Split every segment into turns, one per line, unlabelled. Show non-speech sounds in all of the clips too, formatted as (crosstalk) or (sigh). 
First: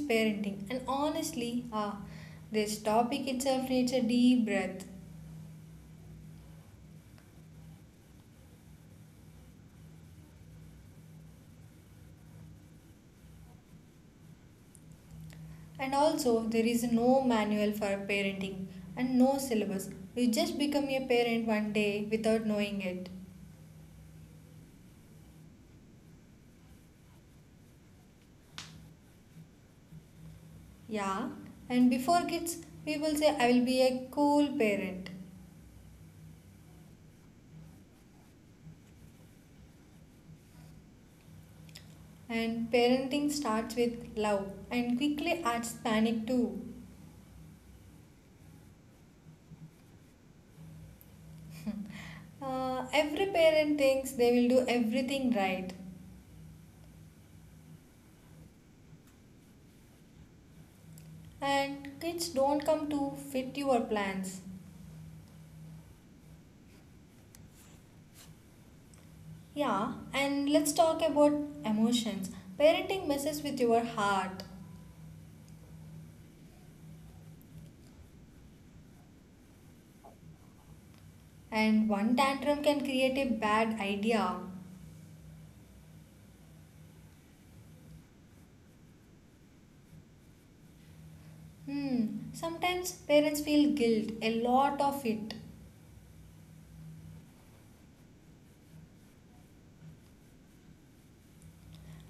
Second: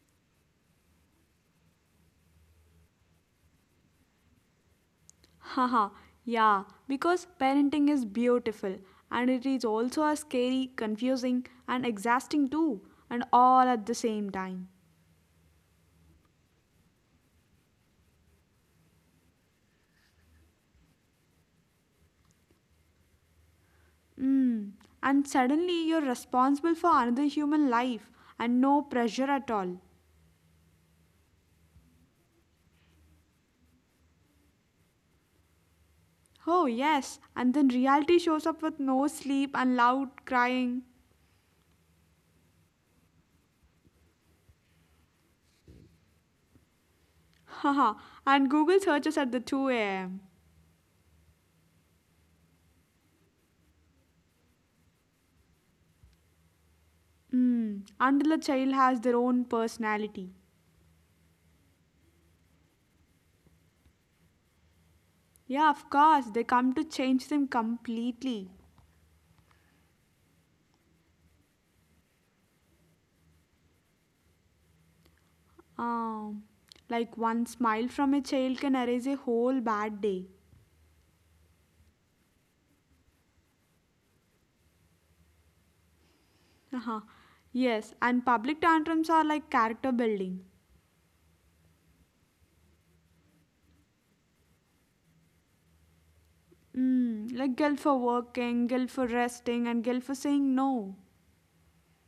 parenting, and honestly, this topic itself needs a deep breath.
Haha, yeah, because parenting is beautiful and it is also a scary, confusing, and exhausting too, and all at the same time.
And also, there is no manual for parenting and no syllabus. You just become a parent one day without knowing it.
Mm. And suddenly you're responsible for another human life and no pressure at all.
Yeah, and before kids, people say, I will be a cool parent.
Oh, yes, and then reality shows up with no sleep and loud crying.
And parenting starts with love and quickly adds panic too.
Haha, and Google searches at the 2 am.
(laughs) Every parent thinks they will do everything right,
Mm. Until the child has their own personality.
and kids don't come to fit your plans.
Yeah, of course, they come to change them completely.
Yeah, and let's talk about emotions. Parenting messes with your heart,
Um, like one smile from a child can erase a whole bad day.
and one tantrum can create a bad idea.
Uh-huh. Yes, and public tantrums are like character building.
Hmm, sometimes parents feel guilt, a lot of it,
Mm, like guilt for working, guilt for resting, and guilt for saying no.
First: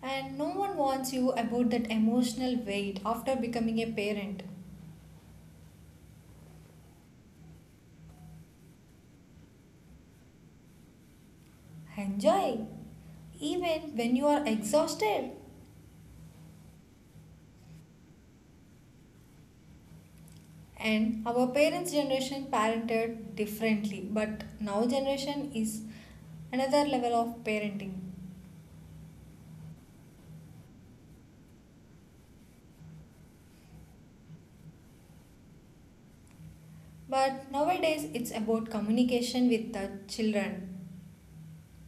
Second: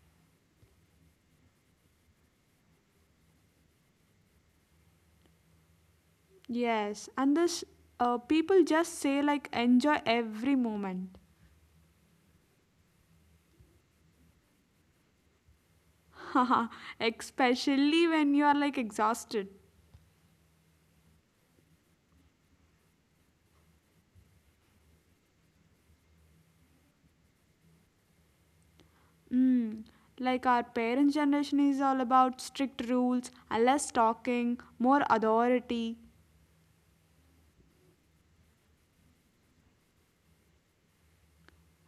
and no one warns you about that emotional weight after becoming a parent.
Yes, and this people just say like enjoy every moment.
Enjoy, even when you are exhausted.
(laughs) Haha, especially when you are like exhausted.
And our parents generation parented differently, but now generation is another level of parenting,
Mm. Like our parents' generation is all about strict rules, and less talking, more authority.
but nowadays it's about communication with the children,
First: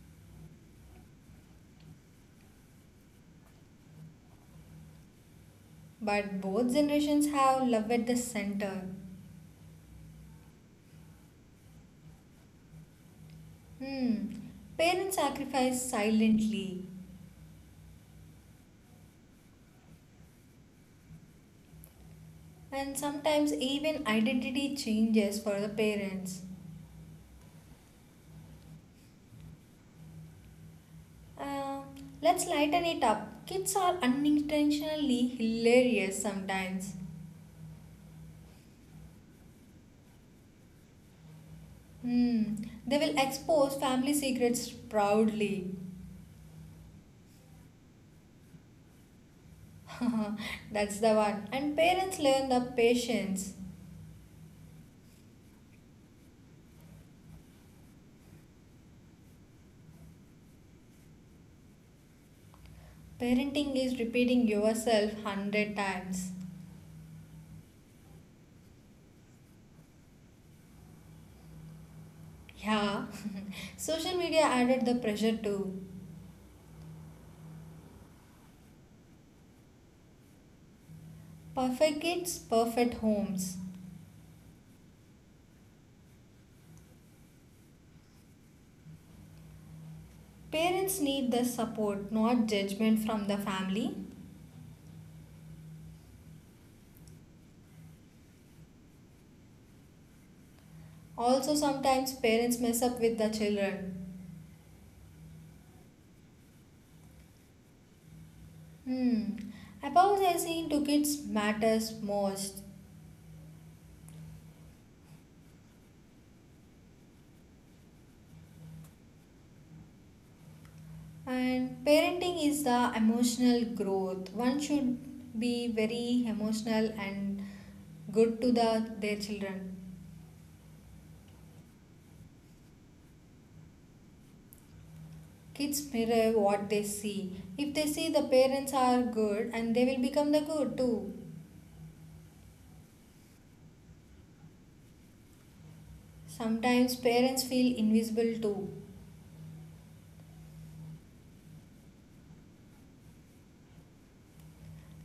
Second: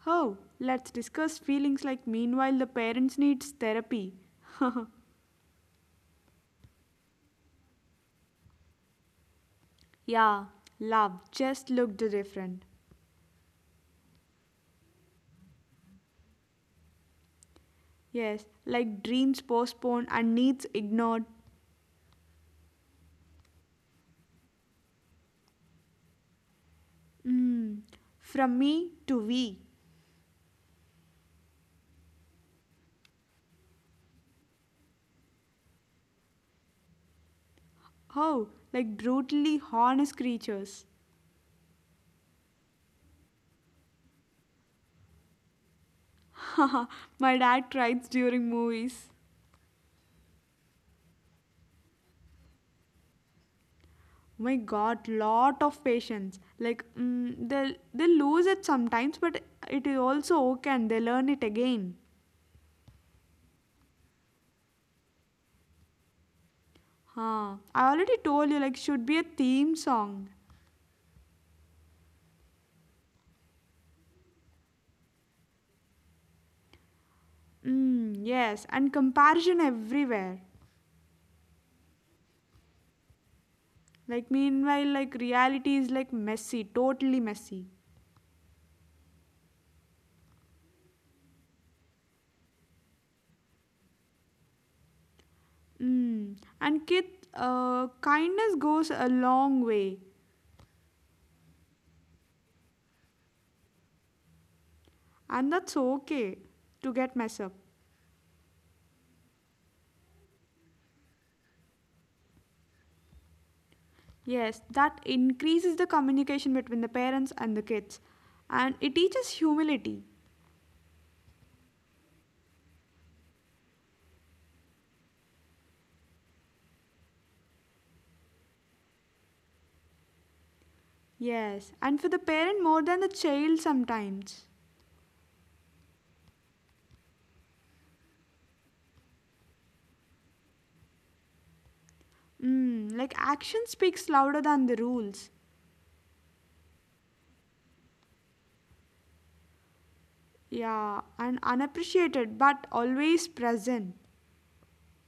Oh, let's discuss feelings like meanwhile the parents needs therapy.
but both generations have love at the center.
Yeah, love just looked different.
Hmm, parents sacrifice silently,
Yes, like dreams postponed and needs ignored.
and sometimes even identity changes for the parents.
Mm, from me to we.
uh, let's lighten it up, kids are unintentionally hilarious sometimes.
Oh, like brutally honest creatures.
Hmm. They will expose family secrets proudly.
(laughs) Haha, my dad cries during movies.
(laughs) That's the one. And parents learn the patience.
My god, lot of patience. Like, they lose it sometimes, but it is also okay and they learn it again.
Parenting is repeating yourself hundred times.
Huh. I already told you, like, should be a theme song.
Yeah. (laughs) Social media added the pressure too.
Mm, yes, and comparison everywhere.
Perfect kids, perfect homes.
Like, meanwhile, like, reality is like messy, totally messy.
Parents need the support, not judgment from the family.
Mm. And kindness goes a long way,
Also, sometimes parents mess up with the children.
and that's okay to get messed up.
Hmm. Apologizing to kids matters most.
Yes, that increases the communication between the parents and the kids, and it teaches humility.
And parenting is the emotional growth. One should be very emotional and good to the their children.
Yes, and for the parent more than the child sometimes.
Kids mirror what they see. If they see the parents are good and they will become the good too.
Mm, like action speaks louder than the rules.
Sometimes parents feel invisible too.
Yeah, and unappreciated but always present.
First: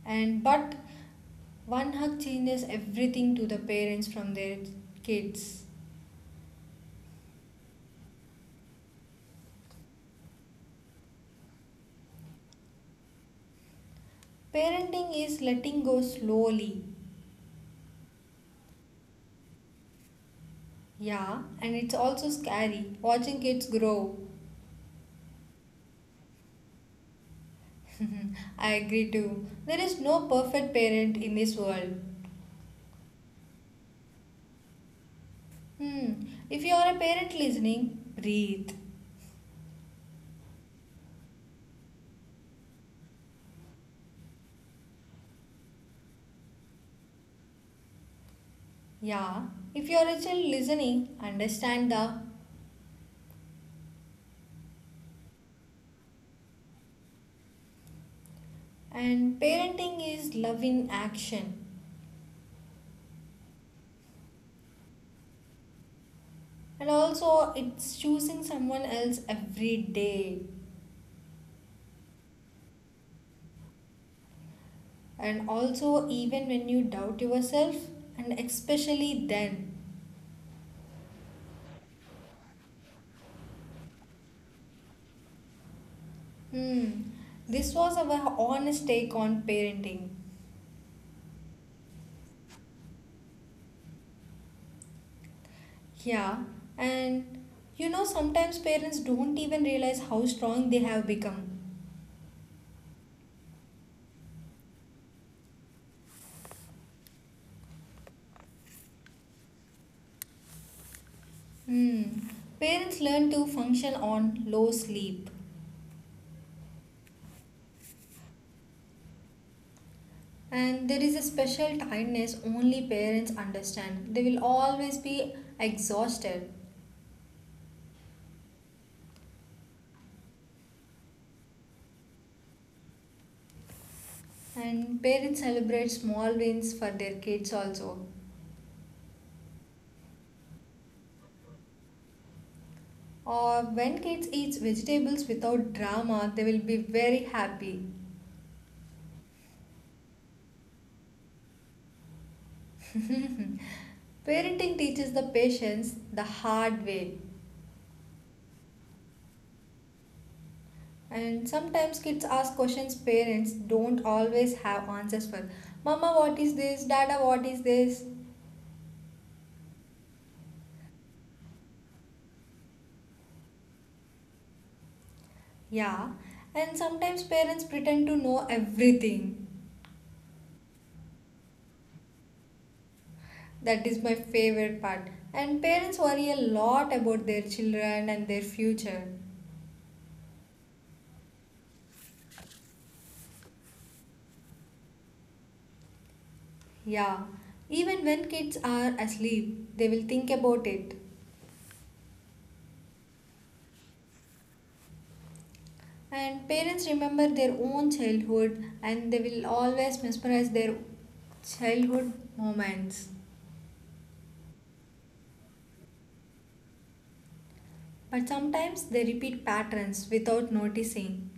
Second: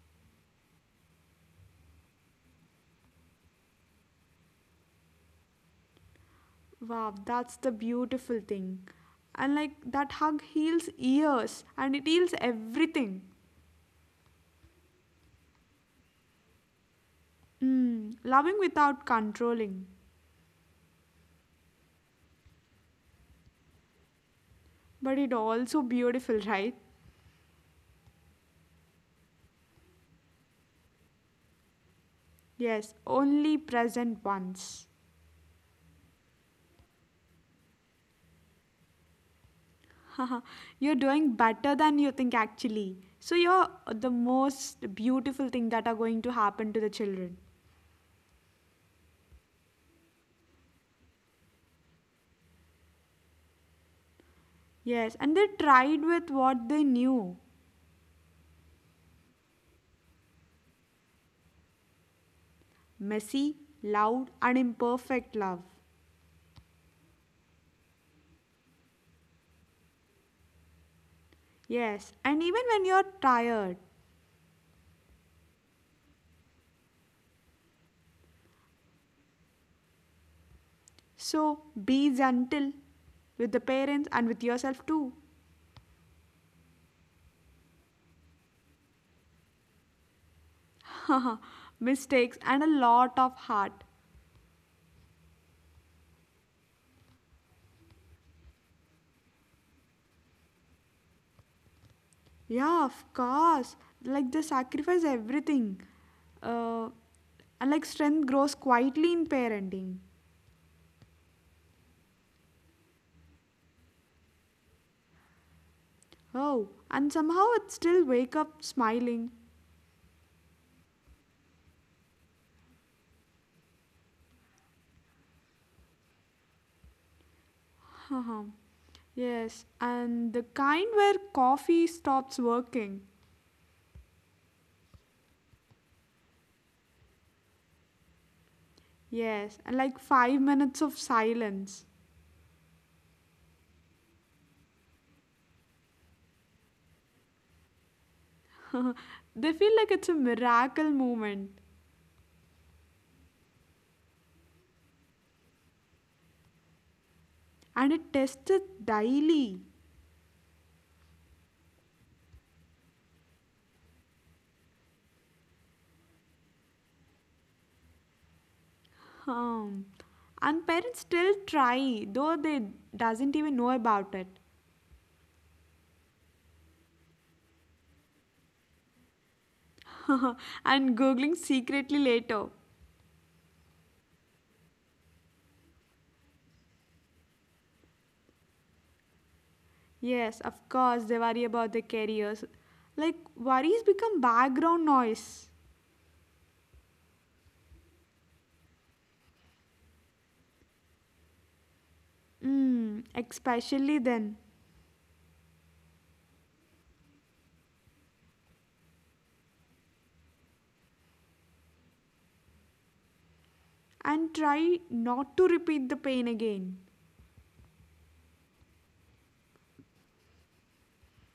And but one hug changes everything to the parents from their kids.
Wow, that's the beautiful thing. And like that hug heals years, and it heals everything.
Parenting is letting go slowly.
Mm, loving without controlling.
Yeah, and it's also scary watching kids grow.
But it also beautiful, right?
(laughs) I agree too. There is no perfect parent in this world.
Yes, only present once.
Hmm. If you are a parent listening, breathe.
(laughs) Haha, you're doing better than you think actually. So you're the most beautiful thing that are going to happen to the children.
Yeah. If you are a child listening, understand the.
Yes, and they tried with what they knew.
And parenting is love in action.
Messy, loud, and imperfect love.
And also, it's choosing someone else every day.
Yes, and even when you're tired.
And also, even when you doubt yourself, and especially then.
So be gentle with the parents and with yourself too.
Hmm. This was our honest take on parenting.
Mistakes and a lot of heart.
Yeah, and you know, sometimes parents don't even realize how strong they have become.
Yeah, of course. Like they sacrifice everything. Uh, and like strength grows quietly in parenting.
Hmm. Parents learn to function on low sleep,
Oh, and somehow it still wake up smiling.
and there is a special tiredness only parents understand. They will always be exhausted,
Haha, yes, and the kind where coffee stops working.
and parents celebrate small wins for their kids also.
Yes, and like 5 minutes of silence.
Or when kids eat vegetables without drama, they will be very happy.
They feel like it's a miracle moment
(laughs) Parenting teaches the patience the hard way.
and it tested daily.
And sometimes kids ask questions parents don't always have answers for. Mama, what is this? Dada, what is this?
Um, and parents still try, though they doesn't even know about it.
Yeah. And sometimes parents pretend to know everything.
(laughs) And googling secretly later.
That is my favorite part. And parents worry a lot about their children and their future.
Yes, of course they worry about their careers. Like worries become background noise.
Yeah. Even when kids are asleep, they will think about it.
Mm, especially then.
And parents remember their own childhood and they will always mesmerize their childhood moments.
And try not to repeat the pain again.
But sometimes they repeat patterns without noticing.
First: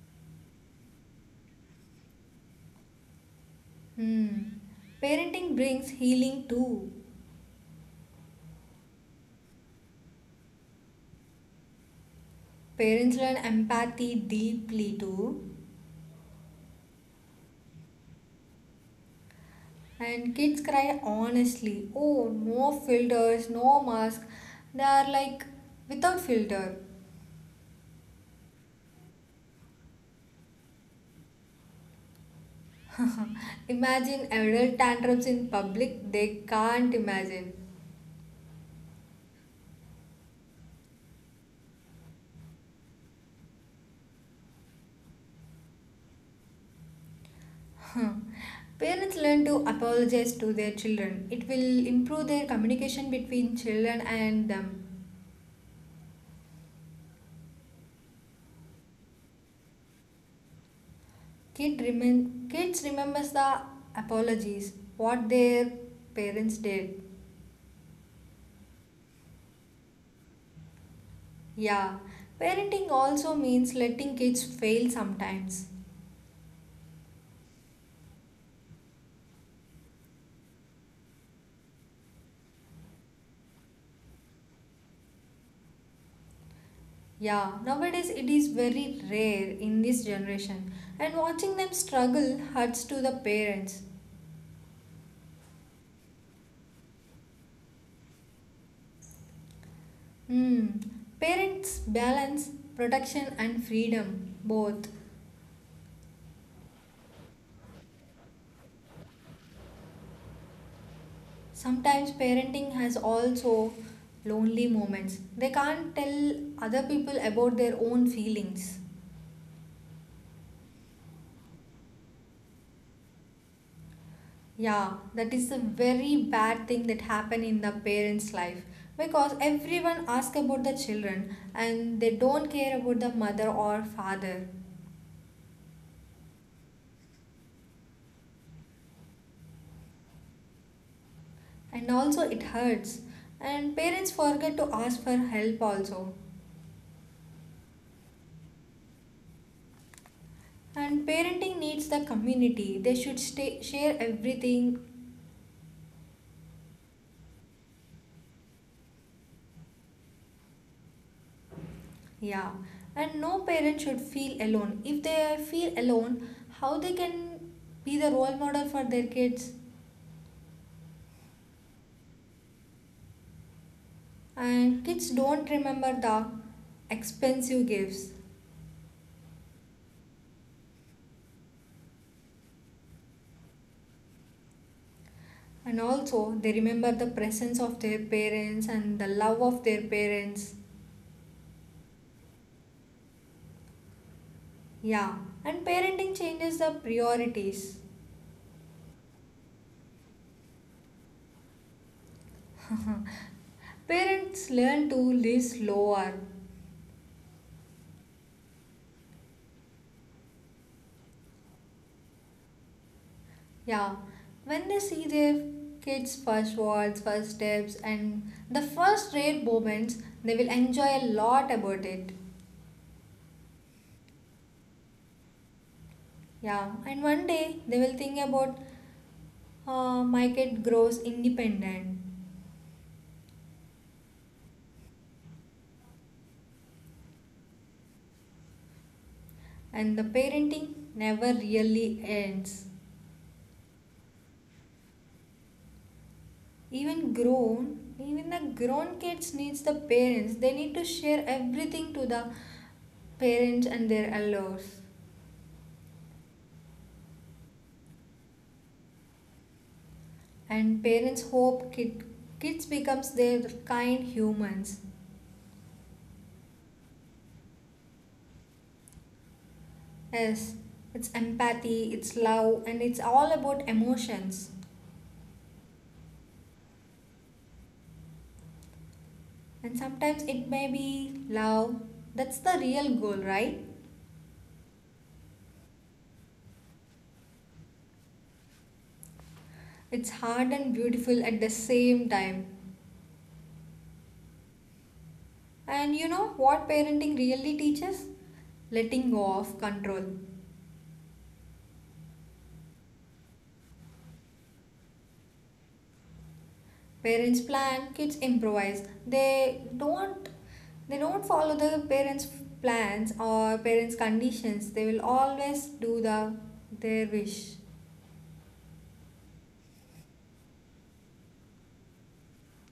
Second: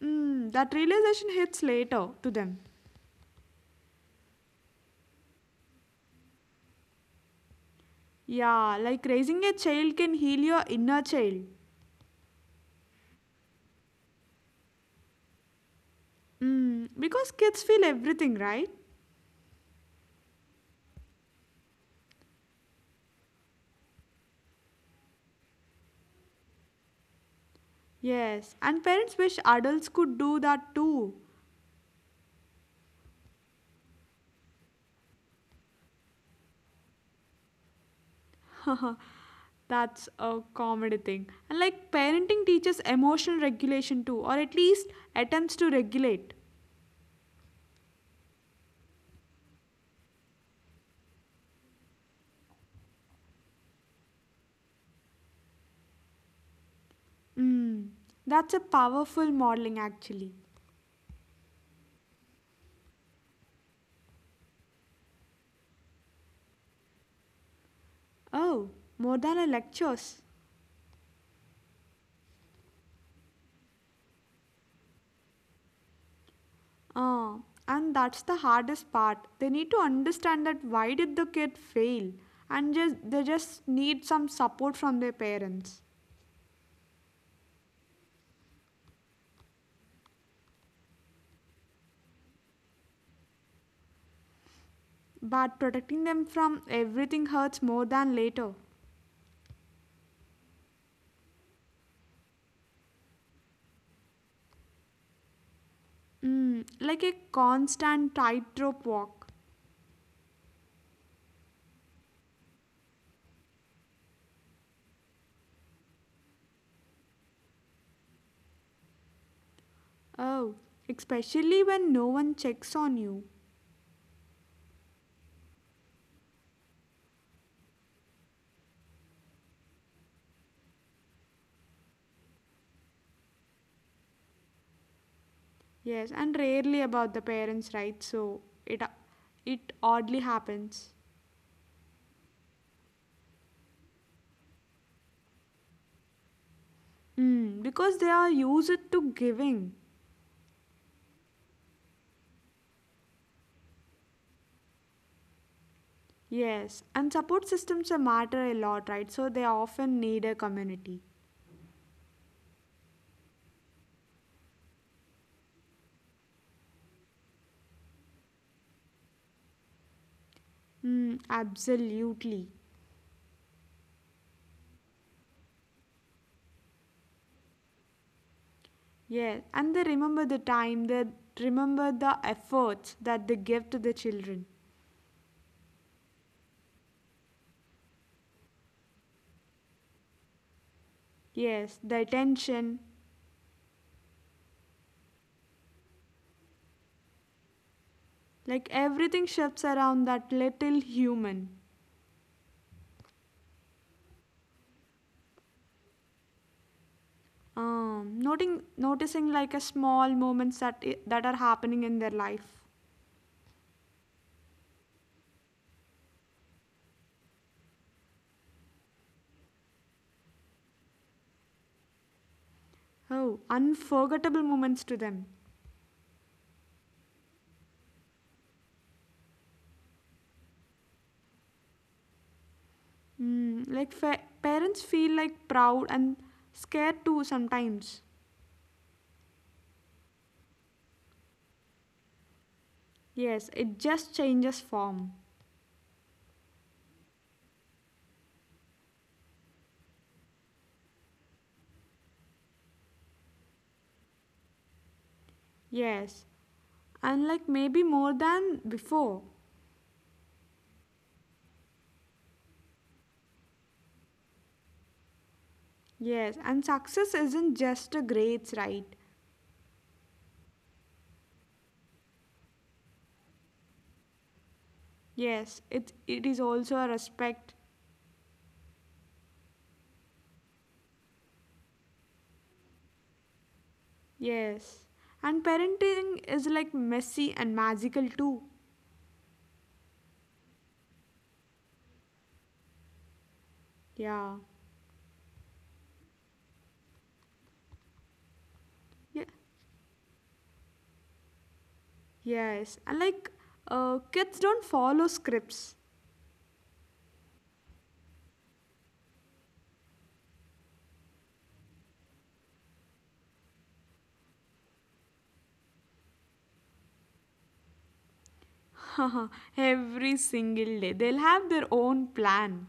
Mm, that realization hits later to them.
Hmm. Parenting brings healing too.
Yeah, like raising a child can heal your inner child.
Parents learn empathy deeply too.
Mm, because kids feel everything, right?
And kids cry honestly. Oh, no filters, no mask. They are like without filter.
Yes, and parents wish adults could do that too.
Imagine adult tantrums in public, they can't imagine.
(laughs) That's a comedy thing. And like parenting teaches emotional regulation too, or at least attempts to regulate.
Huh, parents learn to apologize to their children. It will improve their communication between children and them.
Mm, that's a powerful modeling actually.
Kids remembers the apologies what their parents did.
Oh, more than a lectures.
Yeah, parenting also means letting kids fail sometimes.
Ah, and that's the hardest part. They need to understand that why did the kid fail, and just they just need some support from their parents.
Yeah, nowadays it is very rare in this generation, and watching them struggle hurts to the parents.
But protecting them from everything hurts more than later.
Hmm. Parents balance protection and freedom both.
Mm, like a constant tightrope walk.
Sometimes parenting has also lonely moments. They can't tell other people about their own feelings.
Oh, especially when no one checks on you.
Yeah, that is a very bad thing that happen in the parents' life because everyone asks about the children and they don't care about the mother or father.
Yes, and rarely about the parents, right? So it oddly happens.
And also it hurts. And parents forget to ask for help also.
Mm, because they are used to giving.
And parenting needs the community. They should stay, share everything.
Yes, and support systems are matter a lot, right? So they often need a community.
Yeah, and no parent should feel alone. If they feel alone, how they can be the role model for their kids?
Mm, absolutely.
And kids don't remember the expensive gifts.
Yes, and they remember the time, they remember the efforts that they give to the children.
And also, they remember the presence of their parents and the love of their parents.
Yes, the attention,
Yeah, and parenting changes the priorities.
like everything shifts around that little human.
Parents learn to live slower.
Noticing like a small moments that are happening in their life.
Yeah, when they see their kids' first words, first steps, and the first rare moments, they will enjoy a lot about it.
Oh, unforgettable moments to them.
Yeah, and one day they will think about, my kid grows independent,
Mm, like parents feel like proud and scared too sometimes.
and the parenting never really ends.
Yes, it just changes form.
Even grown, even the grown kids needs the parents. They need to share everything to the parents and their elders.
Yes, and like maybe more than before.
And parents hope kids becomes their kind humans.
Yes, and success isn't just a grades, right?
Yes, it's empathy, it's love, and it's all about emotions,
Yes, it is also a respect.
and sometimes it may be love. That's the real goal, right?
Yes, and parenting is like messy and magical too.
It's hard and beautiful at the same time.
Yeah.
And you know what parenting really teaches, letting go
Yeah.
of control.
Yes, and like kids don't follow scripts.
Parents plan, kids improvise. They don't follow the parents plans or parents conditions, they will always do the their wish.
(laughs) Every single day. They'll have their own plan.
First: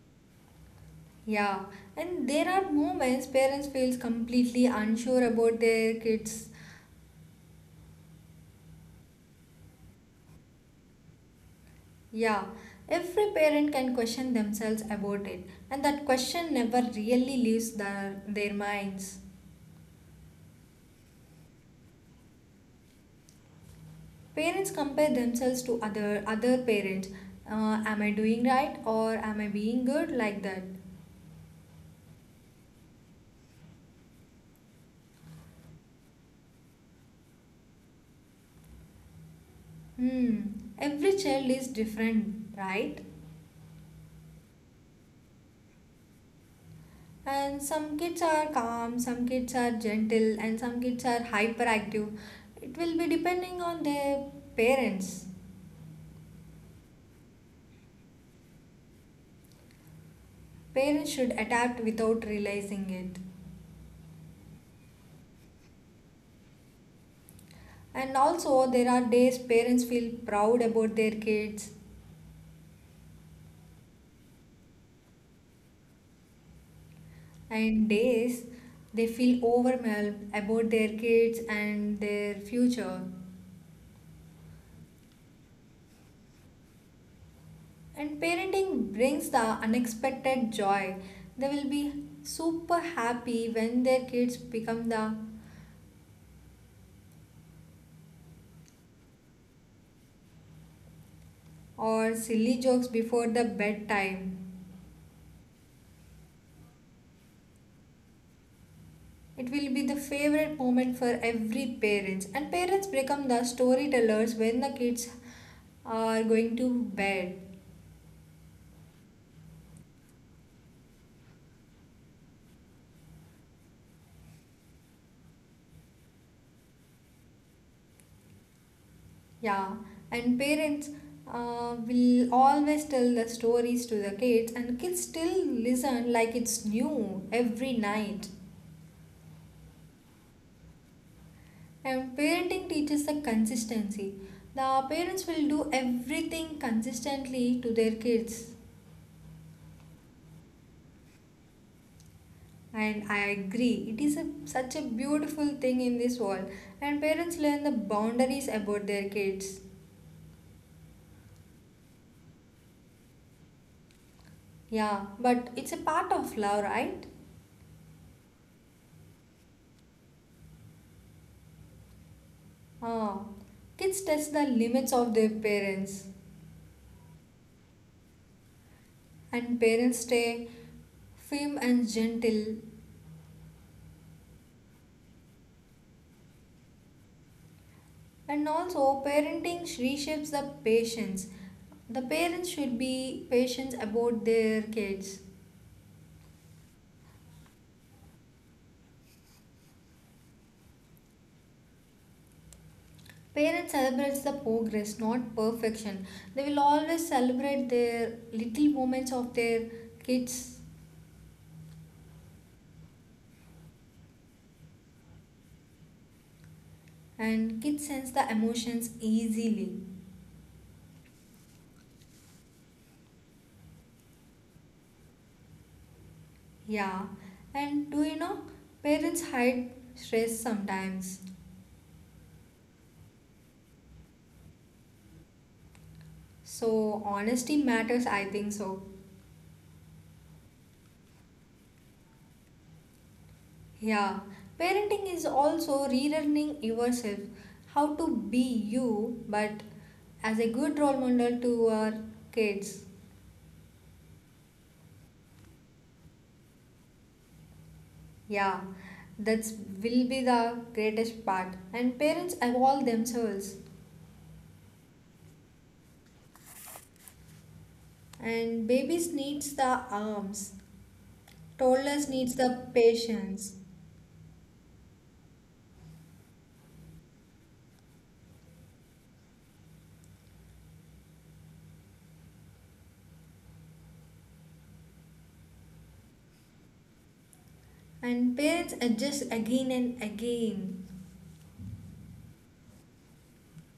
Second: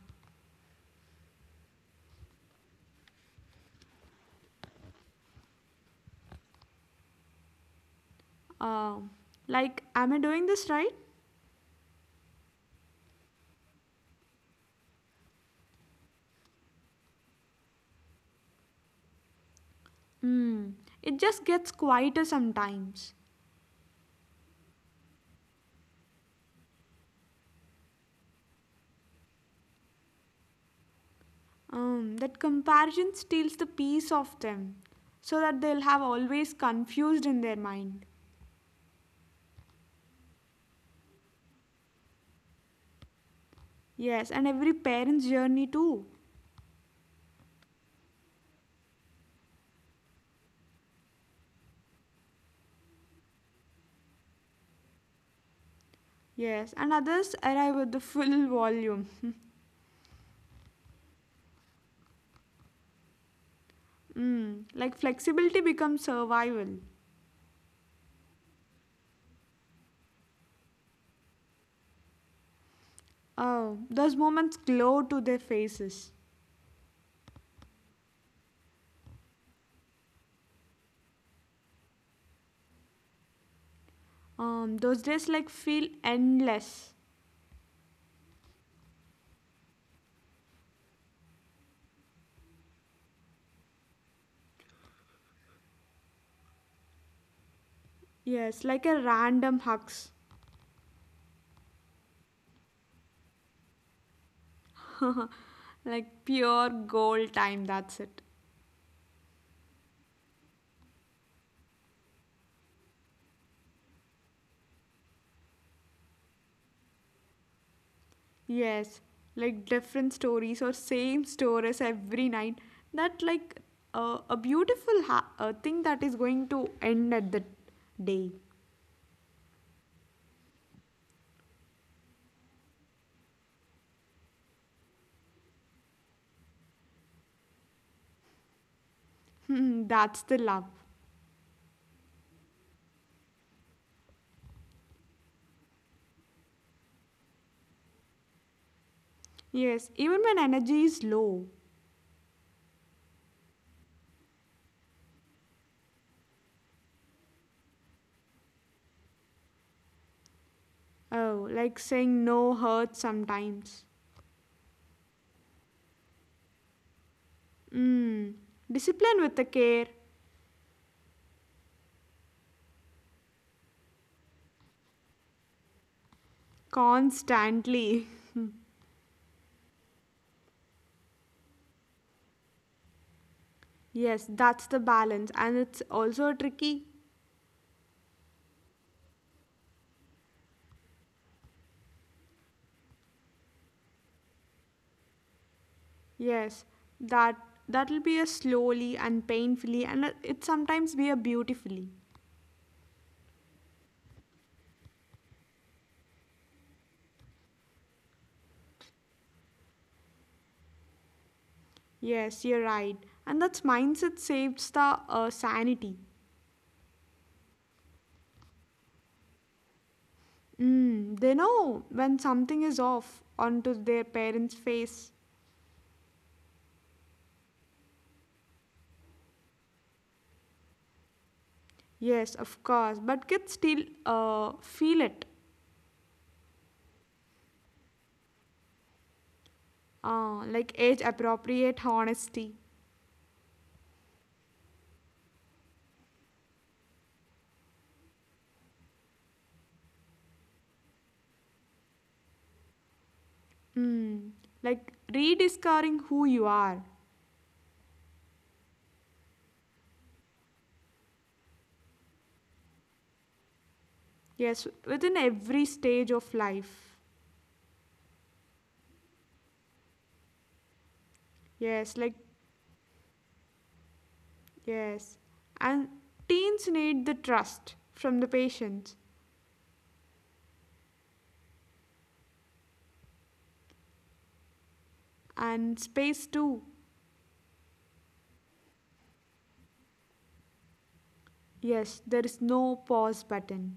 Yeah, and there are moments parents feels completely unsure about their kids.
Um, like, am I doing this right?
Yeah, every parent can question themselves about it, and that question never really leaves their minds.
Hmm. It just gets quieter sometimes.
Parents compare themselves to other parents. Am I doing right or am I being good like that?
That comparison steals the peace of them, so that they'll have always confused in their mind.
Hmm. Every child is different, right?
Yes, and every parent's journey too.
And some kids are calm, some kids are gentle, and some kids are hyperactive. It will be depending on their parents.
Yes, and others arrive with the full (laughs) volume.
Parents should adapt without realizing it.
Mm, like flexibility becomes survival.
And also, there are days parents feel proud about their kids,
Oh, those moments glow to their faces.
and days they feel overwhelmed about their kids and their future.
Those days like feel endless.
And parenting brings the unexpected joy. They will be super happy when their kids become the
Yes, like a random hugs.
or silly jokes before the bedtime.
Like pure gold time, that's it.
It will be the favorite moment for every parents and parents become the storytellers when the kids are going to bed.
Yes, like different stories or same stories every night. That like a beautiful thing that is going to end at the day.
Yeah, and parents will always tell the stories to the kids, and kids still listen like it's new every night.
Hmm, that's the love.
And parenting teaches the consistency. The parents will do everything consistently to their kids.
Yes, even when energy is low.
And I agree, it is such a beautiful thing in this world. And parents learn the boundaries about their kids.
Oh, like saying no hurts sometimes.
Yeah, but it's a part of love, right?
Mm. Discipline with the care.
Ah, kids test the limits of their parents,
Constantly. (laughs)
and parents stay firm and gentle.
Yes, that's the balance, and it's also tricky.
And also, parenting reshapes the patience. The parents should be patient about their kids.
Yes, that that'll be a slowly and painfully, and it sometimes be a beautifully.
Parents celebrates the progress, not perfection. They will always celebrate their little moments of their kids,
Yes, you're right, and that's mindset saves the sanity.
and kids sense the emotions easily.
Mm, they know when something is off onto their parents' face.
Yeah, and do you know, parents hide stress sometimes.
Yes, of course, but kids still feel it,
So, honesty matters, I think so.
like age appropriate honesty.
Yeah, parenting is also relearning yourself, how to be you, but as a good role model to our kids.
Mm, like rediscovering who you are.
Yeah, that's will be the greatest part. And parents evolve themselves,
Yes, within every stage of life.
and babies needs the arms,
Yes,
toddlers
like,
needs the patience.
yes. And teens need the trust from the patients and space too.
And parents adjust again and again.
Yes, there is no pause button.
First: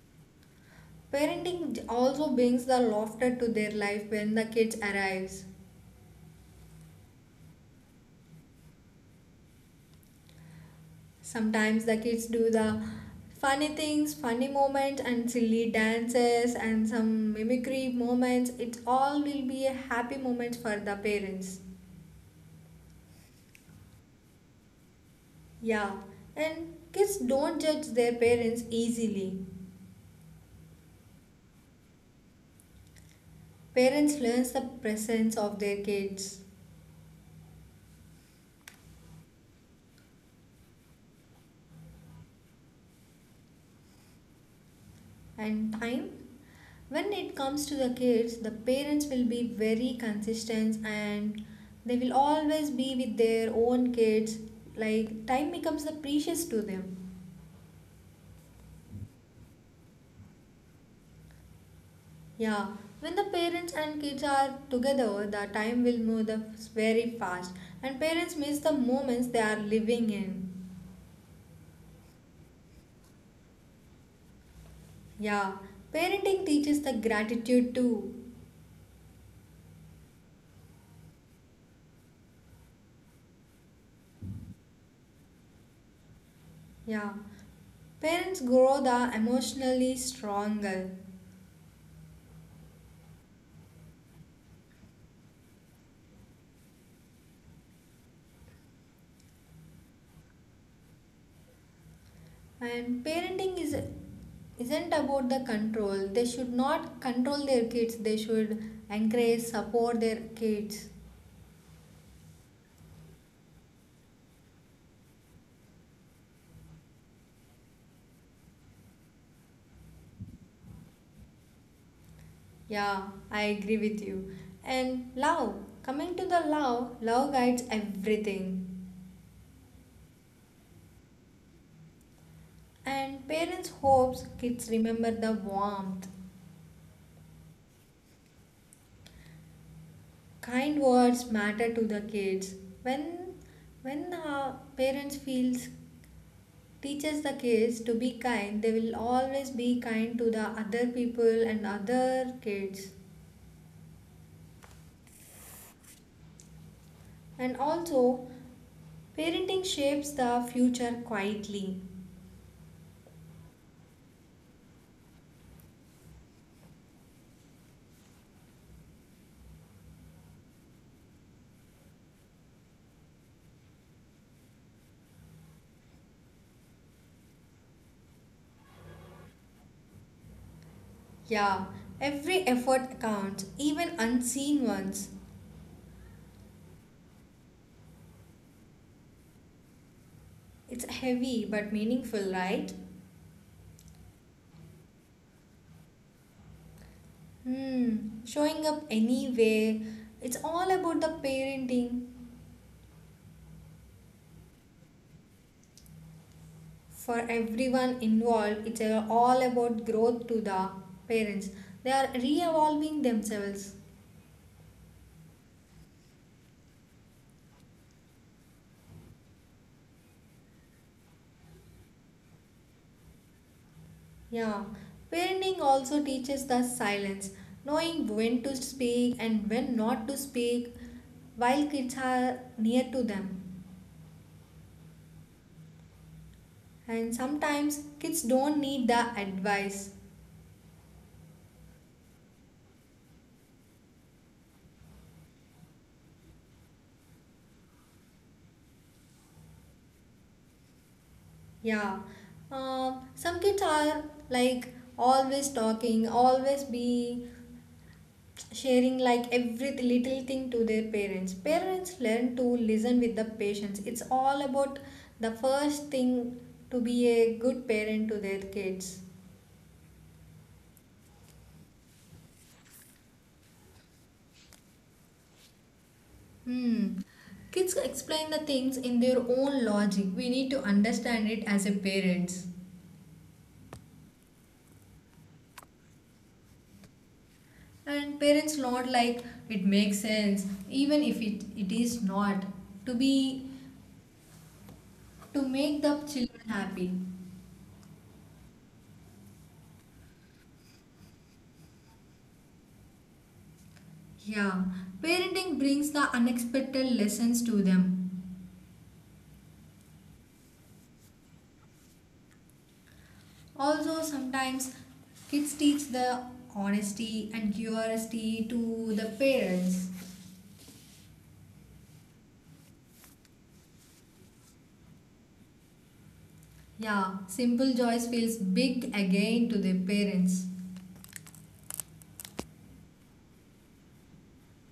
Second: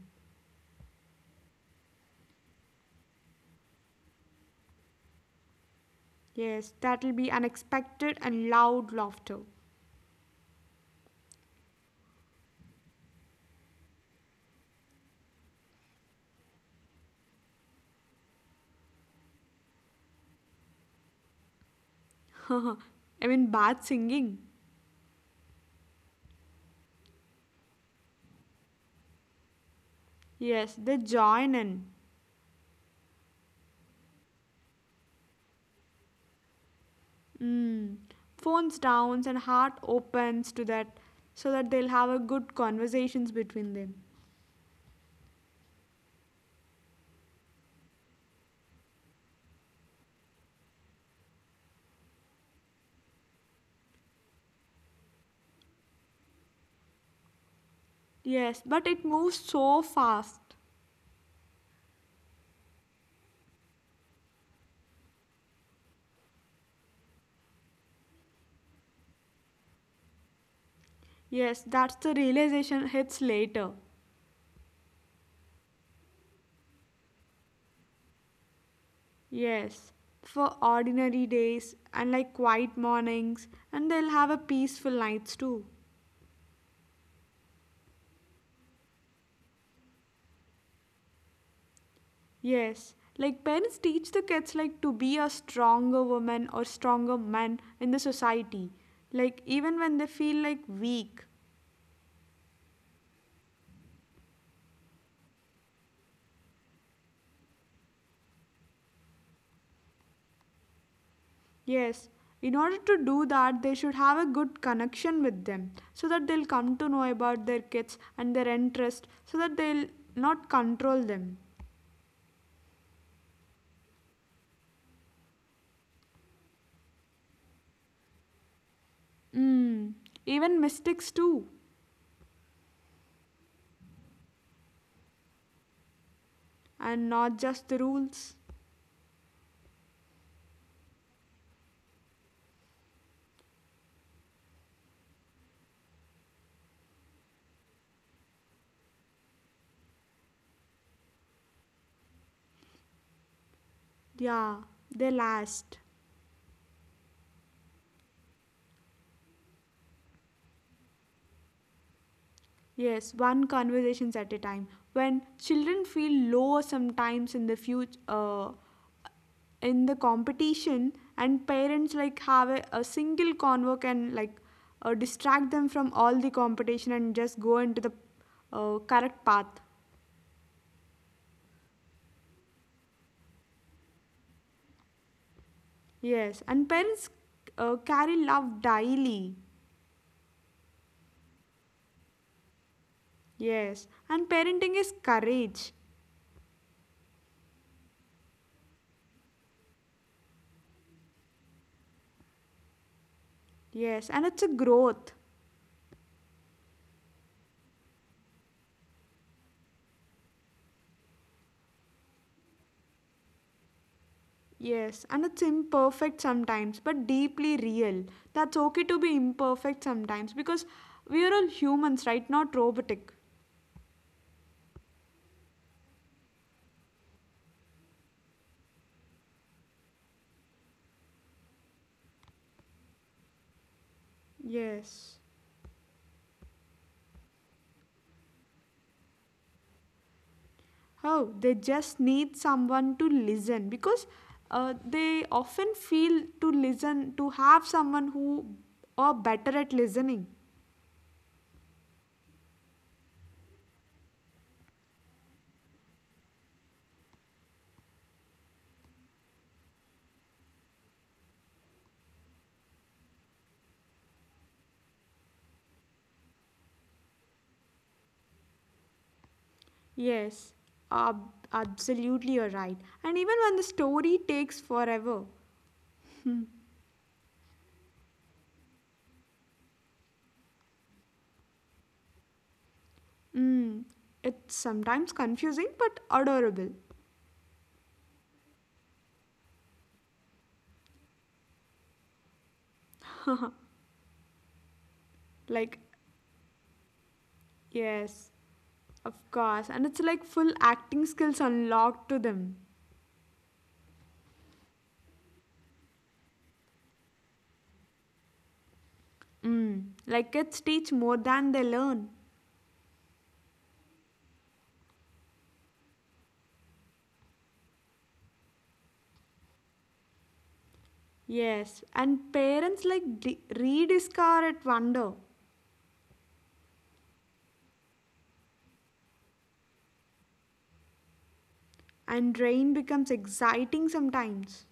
Also brings the laughter to their life when the kids arrives.
Yes, that'll be unexpected and loud laughter.
Sometimes the kids do the funny things, funny moments and silly dances and some mimicry moments. It all will be a happy moment for the parents.
I mean, bad singing.
Yeah, and kids don't judge their parents easily.
Yes, they join in.
Parents learn the presence of their kids.
Mm. Phones down and heart opens to that so that they'll have a good conversations between them.
And time, when it comes to the kids, the parents will be very consistent, and they will always be with their own kids. Like time becomes the precious to them.
Yes, but it moves so fast.
Yeah, when the parents and kids are together, the time will move the very fast, and parents miss the moments they are living in.
Yes, that's the realization hits later.
Yeah, parenting teaches the gratitude too.
Yes, for ordinary days and like quiet mornings, and they'll have a peaceful nights too.
Yeah, parents grow the emotionally stronger.
Yes, like parents teach the kids like to be a stronger woman or stronger man in the society, like even when they feel like weak.
And parenting is isn't about the control. They should not control their kids. They should encourage, support their kids.
Yes, in order to do that, they should have a good connection with them so that they'll come to know about their kids and their interest so that they'll not control them.
Yeah, I agree with you. And love, coming to the love, love guides everything.
Mm, even mistakes too,
And parents hopes kids remember the warmth.
and not just the rules.
Kind words matter to the kids. When when parents feels teaches the kids to be kind, they will always be kind to the other people and other kids.
Yeah, they last.
And also parenting shapes the future quietly.
Yes, one conversations at a time. When children feel low sometimes in the future, in the competition, and parents like have a single convo can like distract them from all the competition and just go into the correct path.
Yeah, every effort counts, even unseen ones.
Yes, and parents carry love daily.
It's heavy but meaningful, right?
Yes, and parenting is courage.
Hmm, showing up anyway. It's all about the parenting
Yes, and it's a growth.
for everyone involved. It's all about growth to the parents, they are re-evolving themselves.
Yes, and it's imperfect sometimes, but deeply real. That's okay to be imperfect sometimes because we are all humans, right? Not robotic.
Yeah, parenting also teaches the silence, knowing when to speak and when not to speak while kids are near to them.
Yes.
And sometimes kids don't need the advice.
Oh, they just need someone to listen because they often feel to listen, to have someone who are better at listening.
Yeah, um, some kids are like always talking, always be sharing like every little thing to their parents. Parents learn to listen with the patience. It's all about the first thing to be a good parent to their kids.
Yes, absolutely, you're right. And even when the story takes forever,
Hmm. Kids explain the things in their own logic. We need to understand it as a parents.
Mm, it's sometimes confusing but adorable.
And parents not like it makes sense, even if it is not. To be to
Like,
make the children happy.
yes, of course. And it's like full acting skills unlocked to them.
Yeah. Parenting brings the unexpected lessons to them.
Mm, like kids teach more than they learn.
Also sometimes kids teach the honesty and curiosity to the parents.
Yes, and parents like rediscover it wonder.
Yeah, simple joys feels big again to their parents.
And rain becomes exciting sometimes.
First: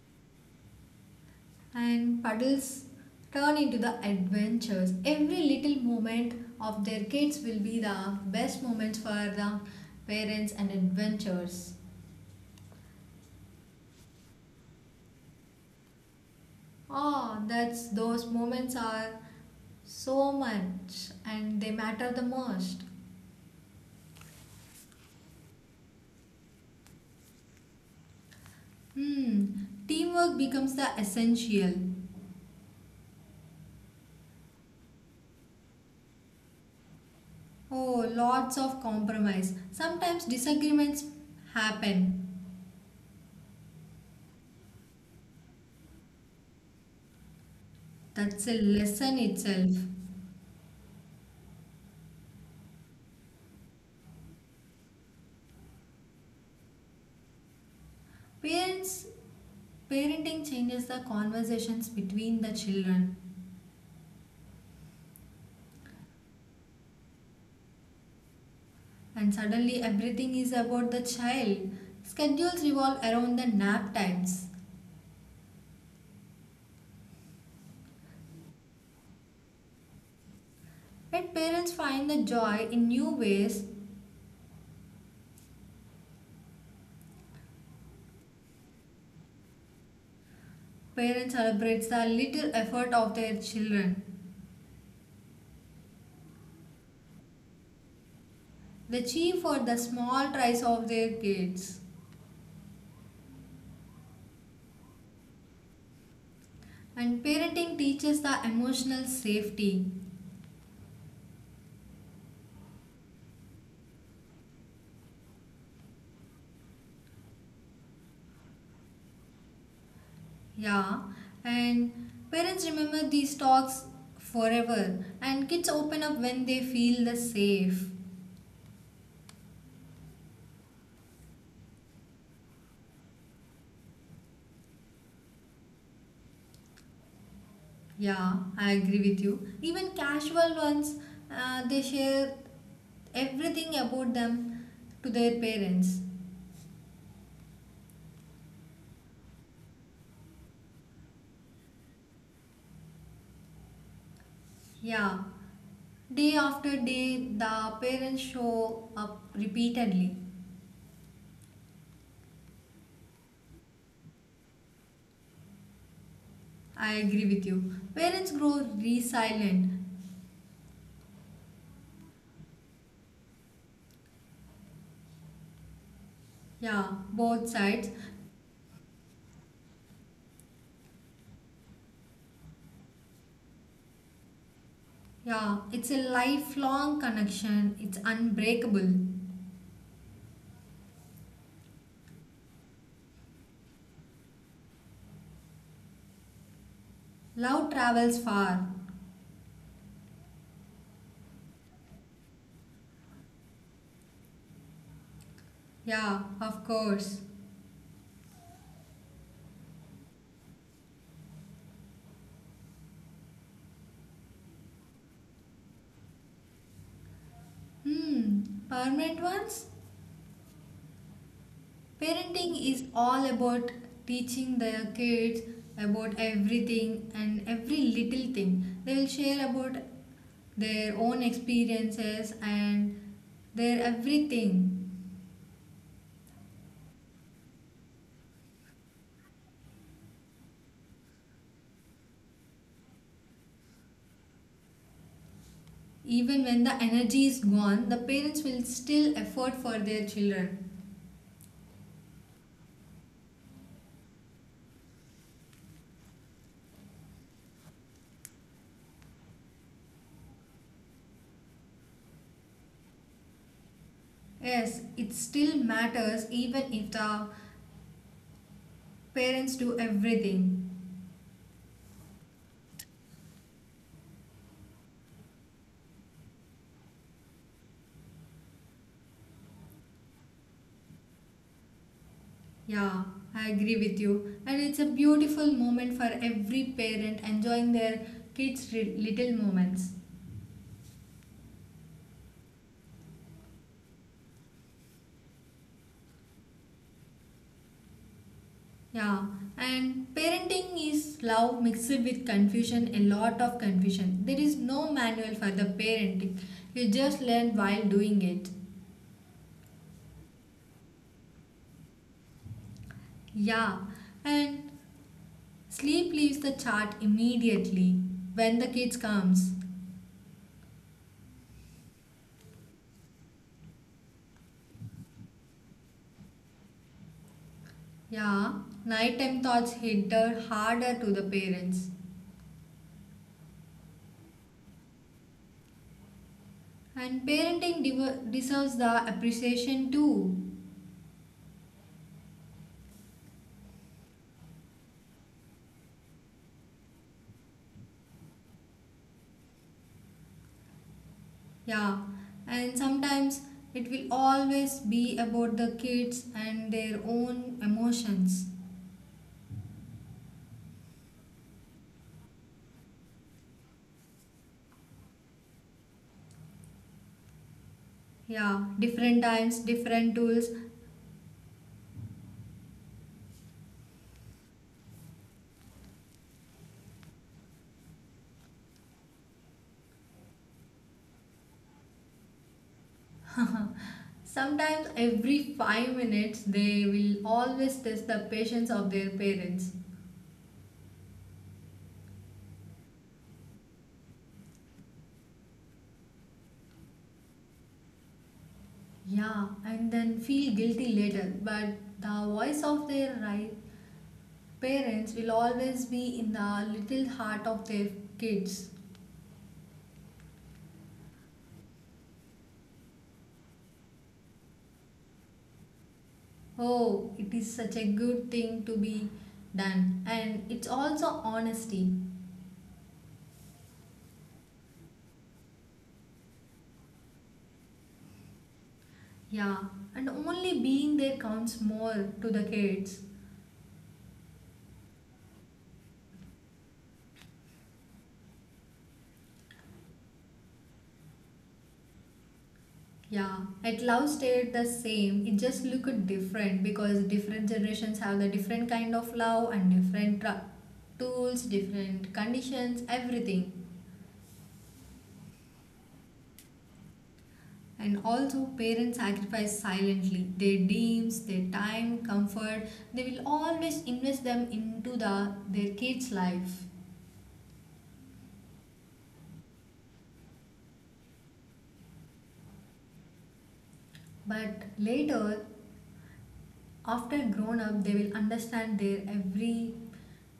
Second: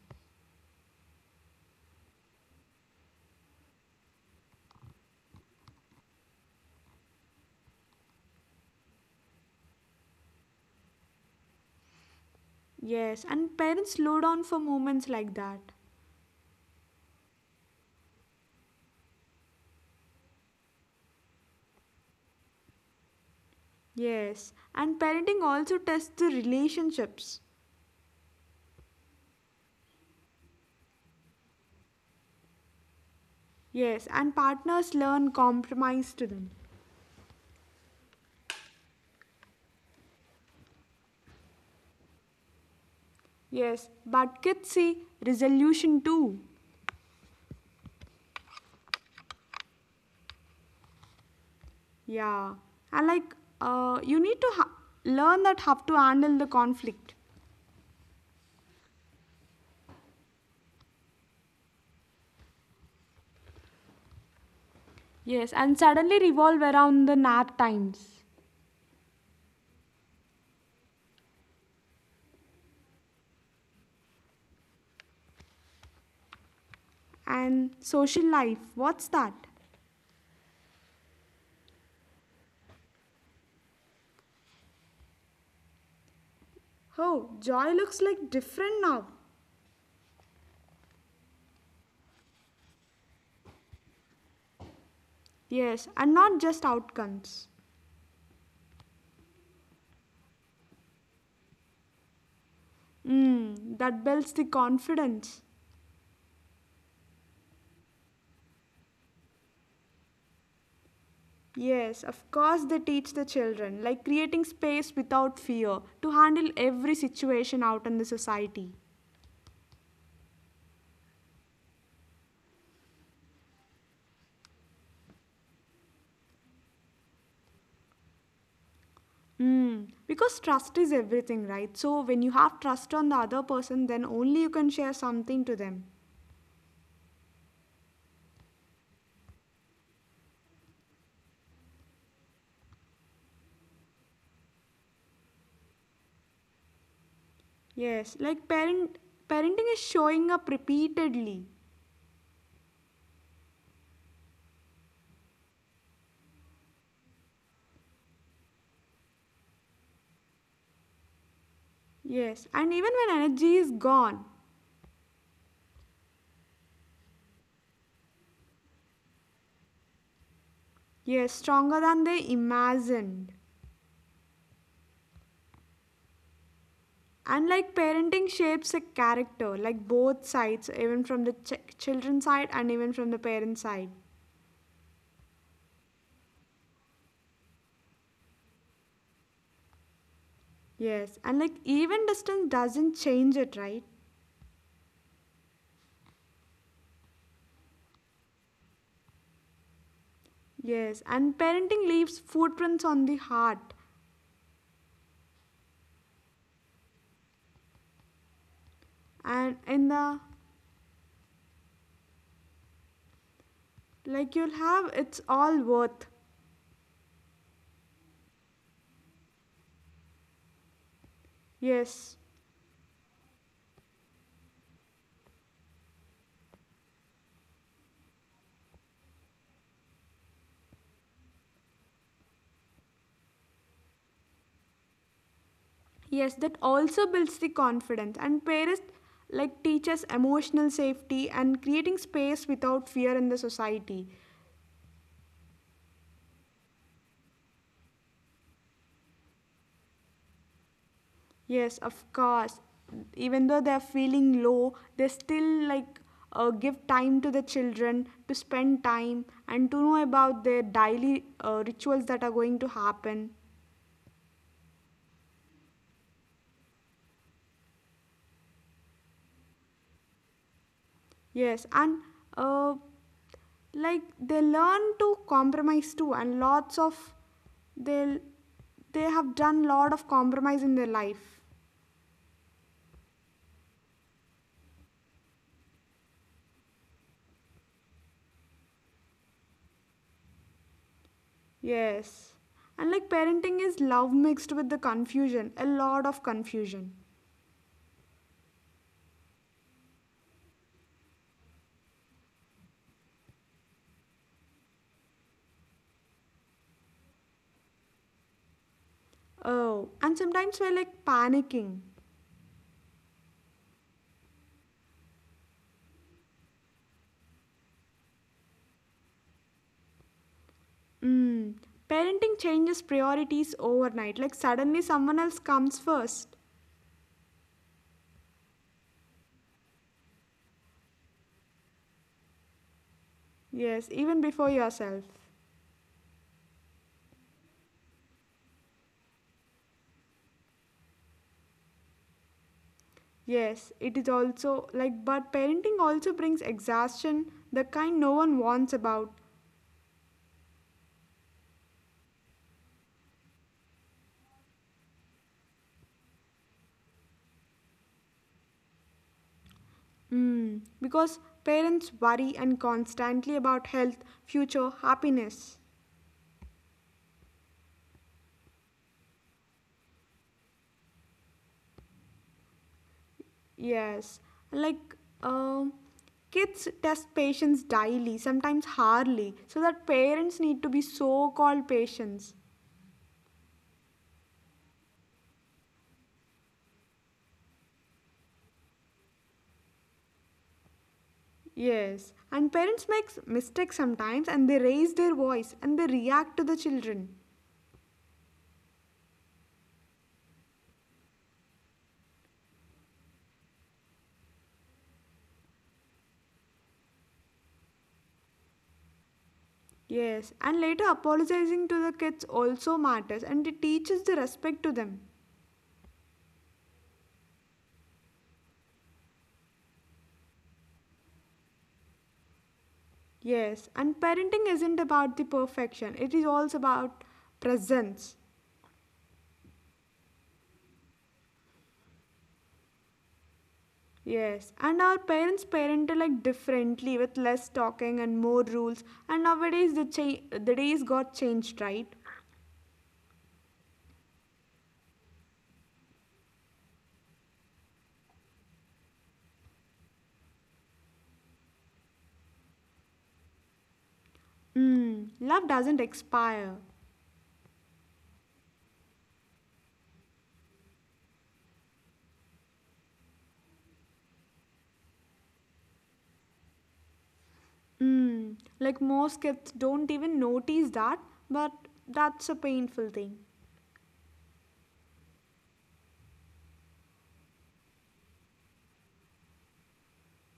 And puddles turn into the adventures. Every little moment of their kids will be the best moments for the parents and adventures.
Yes, and parents slow down for moments like that.
Oh, that's those moments are so much and they matter the most.
Yes, and parenting also tests the relationships.
Hmm, teamwork becomes the essential.
Yes, and partners learn compromise to them.
Oh, lots of compromise. Sometimes disagreements happen.
Yes, but kids see resolution too.
That's a lesson itself.
Yeah, and like you need to learn that how to handle the conflict.
Parents Parenting changes the conversations between the children,
Yes, and suddenly revolve around the nap times.
and suddenly everything is about the child. Schedules revolve around the nap times.
And social life, what's that?
Yet parents find the joy in new ways.
Oh, joy looks like different now.
Parents celebrate the little effort of their children.
Yes, and not just outcomes.
They cheer for the small tries of their kids.
Mm, that builds the confidence.
And parenting teaches the emotional safety.
Yes, of course they teach the children, like creating space without fear to handle every situation out in the society.
Yeah, and parents remember these talks forever, and kids open up when they feel the safe.
Mm, because trust is everything, right? So when you have trust on the other person, then only you can share something to them.
Yeah, I agree with you. Even casual ones, they share everything about them to their parents.
Yes, like parenting is showing up repeatedly.
Yeah, day after day, the parents show up repeatedly.
Yes, and even when energy is gone.
I agree with you. Parents grow resilient.
Yes, stronger than they imagined.
Yeah,
And
both
like
sides.
parenting shapes a character, like both sides, even from the children's side and even from the parent side.
Yeah, it's a lifelong connection, it's unbreakable.
Yes, and like even distance doesn't change it, right?
Love travels far.
Yes, and parenting leaves footprints on the heart.
Yeah, of course.
And in the like you'll have it's all worth.
Hmm, permanent ones?
Yes.
Parenting is all about teaching the kids about everything and every little thing. They will share about their own experiences and their everything.
Yes, that also builds the confidence, and parents like teaches emotional safety and creating space without fear in the society.
Even when the energy is gone, the parents will still effort for their children.
Yes, of course, even though they're feeling low, they still like give time to the children to spend time and to know about their daily rituals that are going to happen.
Yes, it still matters even if the parents do everything.
Yes, and uh, like they learn to compromise too, and lots of they they have done lot of compromise in their life.
Yeah, I agree with you. And it's a beautiful moment for every parent enjoying their kids' little moments.
Yes, and like parenting is love mixed with the confusion, a lot of confusion.
Yeah, and parenting is love mixed with confusion, a lot of confusion. There is no manual for the parenting, you just learn while doing it.
Oh, and sometimes we're like panicking.
Yeah, and sleep leaves the chart immediately when the kids comes.
Mm. Parenting changes priorities overnight. Like suddenly someone else comes first.
Yeah, nighttime thoughts hit her harder to the parents.
Yes, even before yourself.
And parenting deserves the appreciation too.
Yes, it is also like, but parenting also brings exhaustion, the kind no one wants about.
Yeah, and sometimes it will always be about the kids and their own emotions.
Mm, because parents worry and constantly about health, future, happiness.
Yeah, different times, different tools.
Yes, like, um, kids test patience daily, sometimes hardly, so that parents need to be so called patients.
Sometimes every 5 minutes they will always test the patience of their parents.
Yes, and parents make mistakes sometimes and they raise their voice and they react to the children.
Yeah, and then feel guilty later. But the voice of their right parents will always be in the little heart of their kids.
Yes, and later apologizing to the kids also matters and it teaches the respect to them.
Oh, it is such a good thing to be done, and it's also honesty.
Yes, and parenting isn't about the perfection, it is also about presence.
Yeah, and only being there counts more to the kids.
Yes, and our parents parented like differently with less talking and more rules, and nowadays the, the days got changed, right?
Yeah, at love stayed the same. It just looked different because different generations have the different kind of love and different tools, different conditions, everything.
Mm, love doesn't expire.
And also, parents sacrifice silently their dreams, their time, comfort. They will always invest them into the their kids' life.
Mm, like most kids don't even notice that, but that's a painful thing.
But later, after grown up, they will understand their every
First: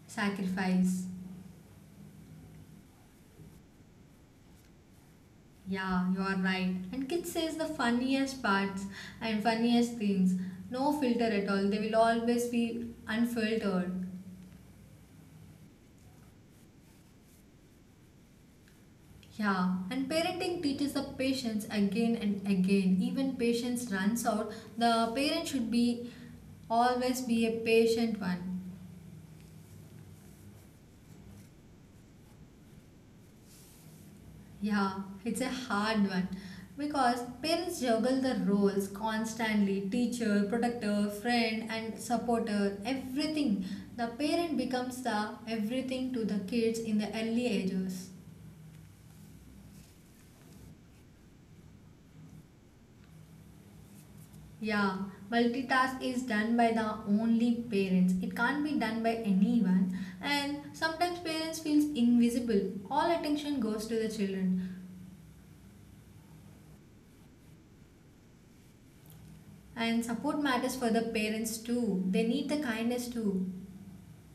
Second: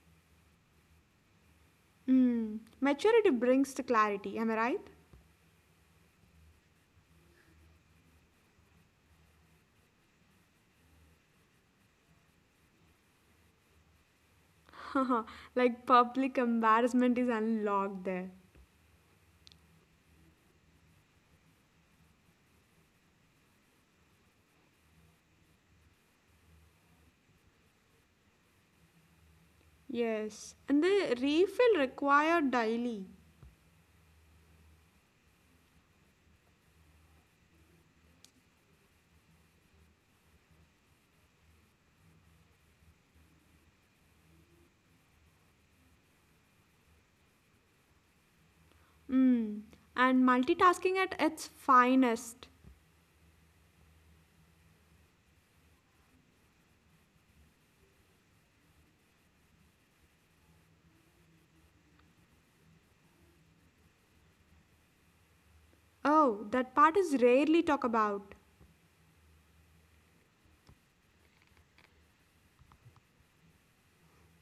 sacrifice.
Hmm, maturity brings the clarity, am I
Yeah, you are right. And kids says the funniest parts and funniest things. No filter at all. They will always be unfiltered.
right? (laughs) like public embarrassment is unlocked there.
Yeah, and parenting teaches the patience again and again. Even patience runs out. The parent should be always be a patient one.
Yes, and the refill required daily.
Yeah, it's a hard one because parents juggle the roles constantly teacher, protector, friend, and supporter, everything. The parent becomes the everything to the kids in the early ages.
Mm, and multitasking at its finest.
Yeah, multitask is done by the only parents, it can't be done by anyone, and sometimes parents feels invisible. All attention goes to the children.
Oh, that part is rarely talked about.
And support matters for the parents too. They need the kindness too.